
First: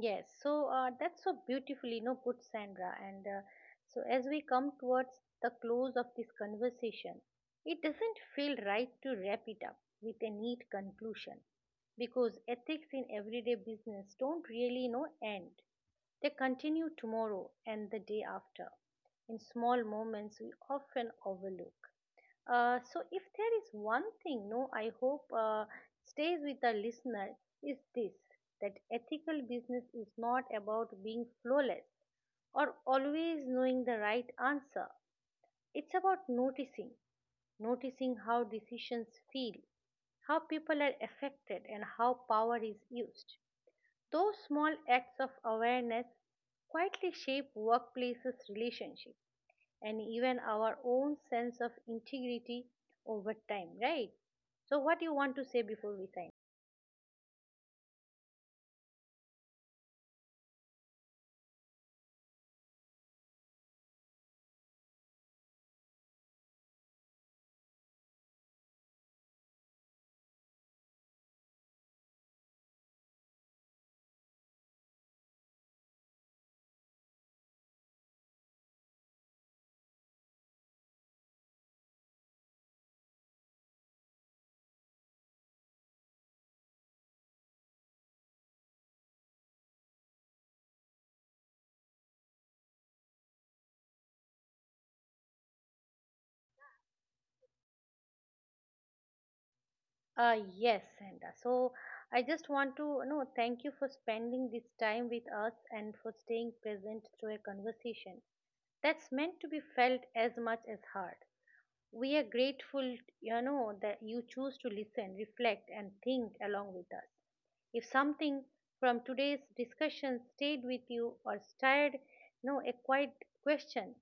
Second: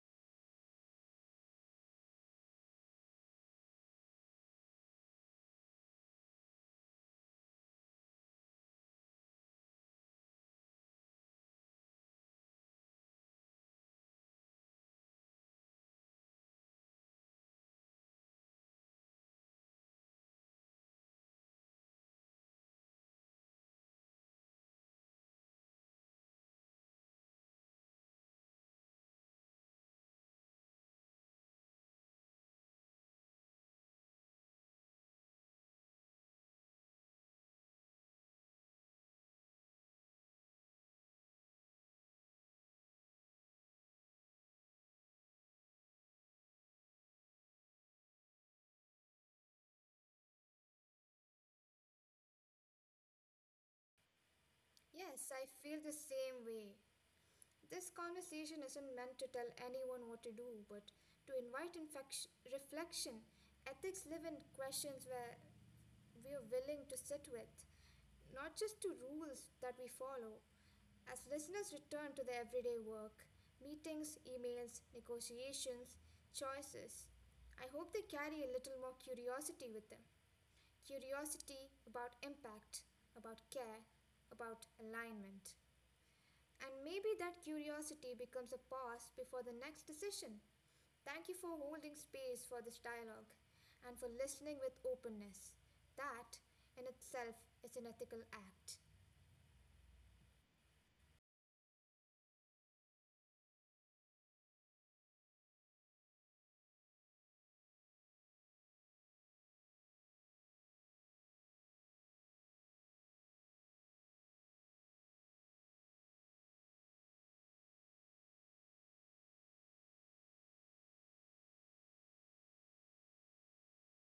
[SPEAKER 1] Yes, so that's so beautifully, no, put, Sandra. And so as we come towards the close of this conversation, it doesn't feel right to wrap it up with a neat conclusion, because ethics in everyday business don't really, end. They continue tomorrow and the day after in small moments we often overlook. So, if there is one thing, no, I hope stays with the listener is this: that ethical business is not about being flawless or always knowing the right answer. It's about noticing, noticing how decisions feel, how people are affected, and how power is used. Those small acts of awareness quietly shape workplaces' relationships and even our own sense of integrity over time, right? So, what you
[SPEAKER 2] Yes,
[SPEAKER 1] want to
[SPEAKER 2] I
[SPEAKER 1] say
[SPEAKER 2] feel the
[SPEAKER 1] before we sign?
[SPEAKER 2] same way. This conversation isn't meant to tell anyone what to do, but to invite reflection. Ethics live in questions where we are willing to sit with, not just to rules that we follow. As listeners return to their everyday work, meetings, emails, negotiations, choices, I hope they carry a little more curiosity with them. Curiosity about impact, about care, about alignment. And maybe that curiosity becomes a pause before the next decision. Thank you for holding space for this dialogue and for listening with openness. That in itself is an ethical act.
[SPEAKER 1] Yes, Sandra. So, I just want to, thank you for spending this time with us and for staying present through a conversation that's meant to be felt as much as heard. We are grateful, that you choose to listen, reflect, and think along with us. If something from today's discussion stayed with you or stirred, no, a quiet question,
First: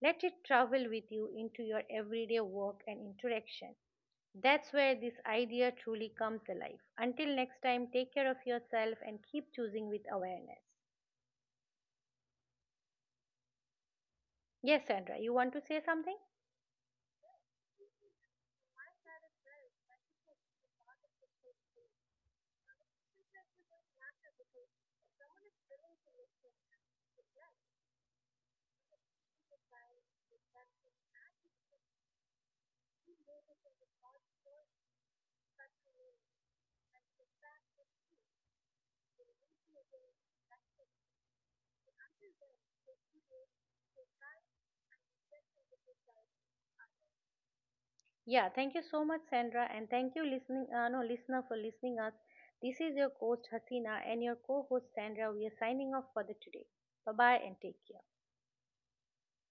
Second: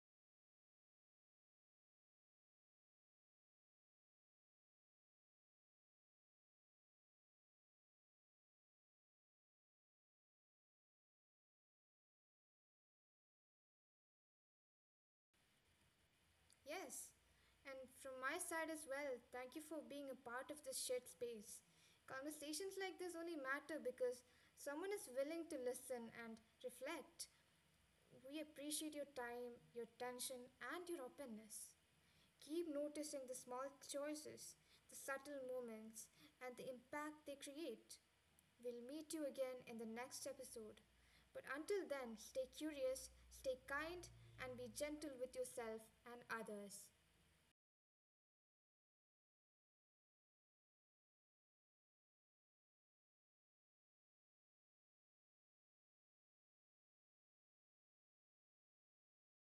[SPEAKER 1] let it travel with you into your everyday work and interaction. That's where this idea truly comes alive. Until next time, take care of yourself and keep choosing with awareness. Yes, Sandra, you want to say something?
[SPEAKER 2] Yes, and from my side as well, thank you for being a part of this shared space. Conversations like this only matter because someone is willing to listen and reflect. We appreciate your time, your attention, and your openness. Keep noticing the small choices, the subtle moments, and the impact they create. We'll meet you again in the next episode. But until then, stay curious, stay kind, and be gentle with yourself and others.
[SPEAKER 1] Yeah, thank you so much, Sandra, and thank you, listening, no, listener, for listening us. This is your host Hasina and your co-host Sandra. We are signing off for the today. Bye bye and take care.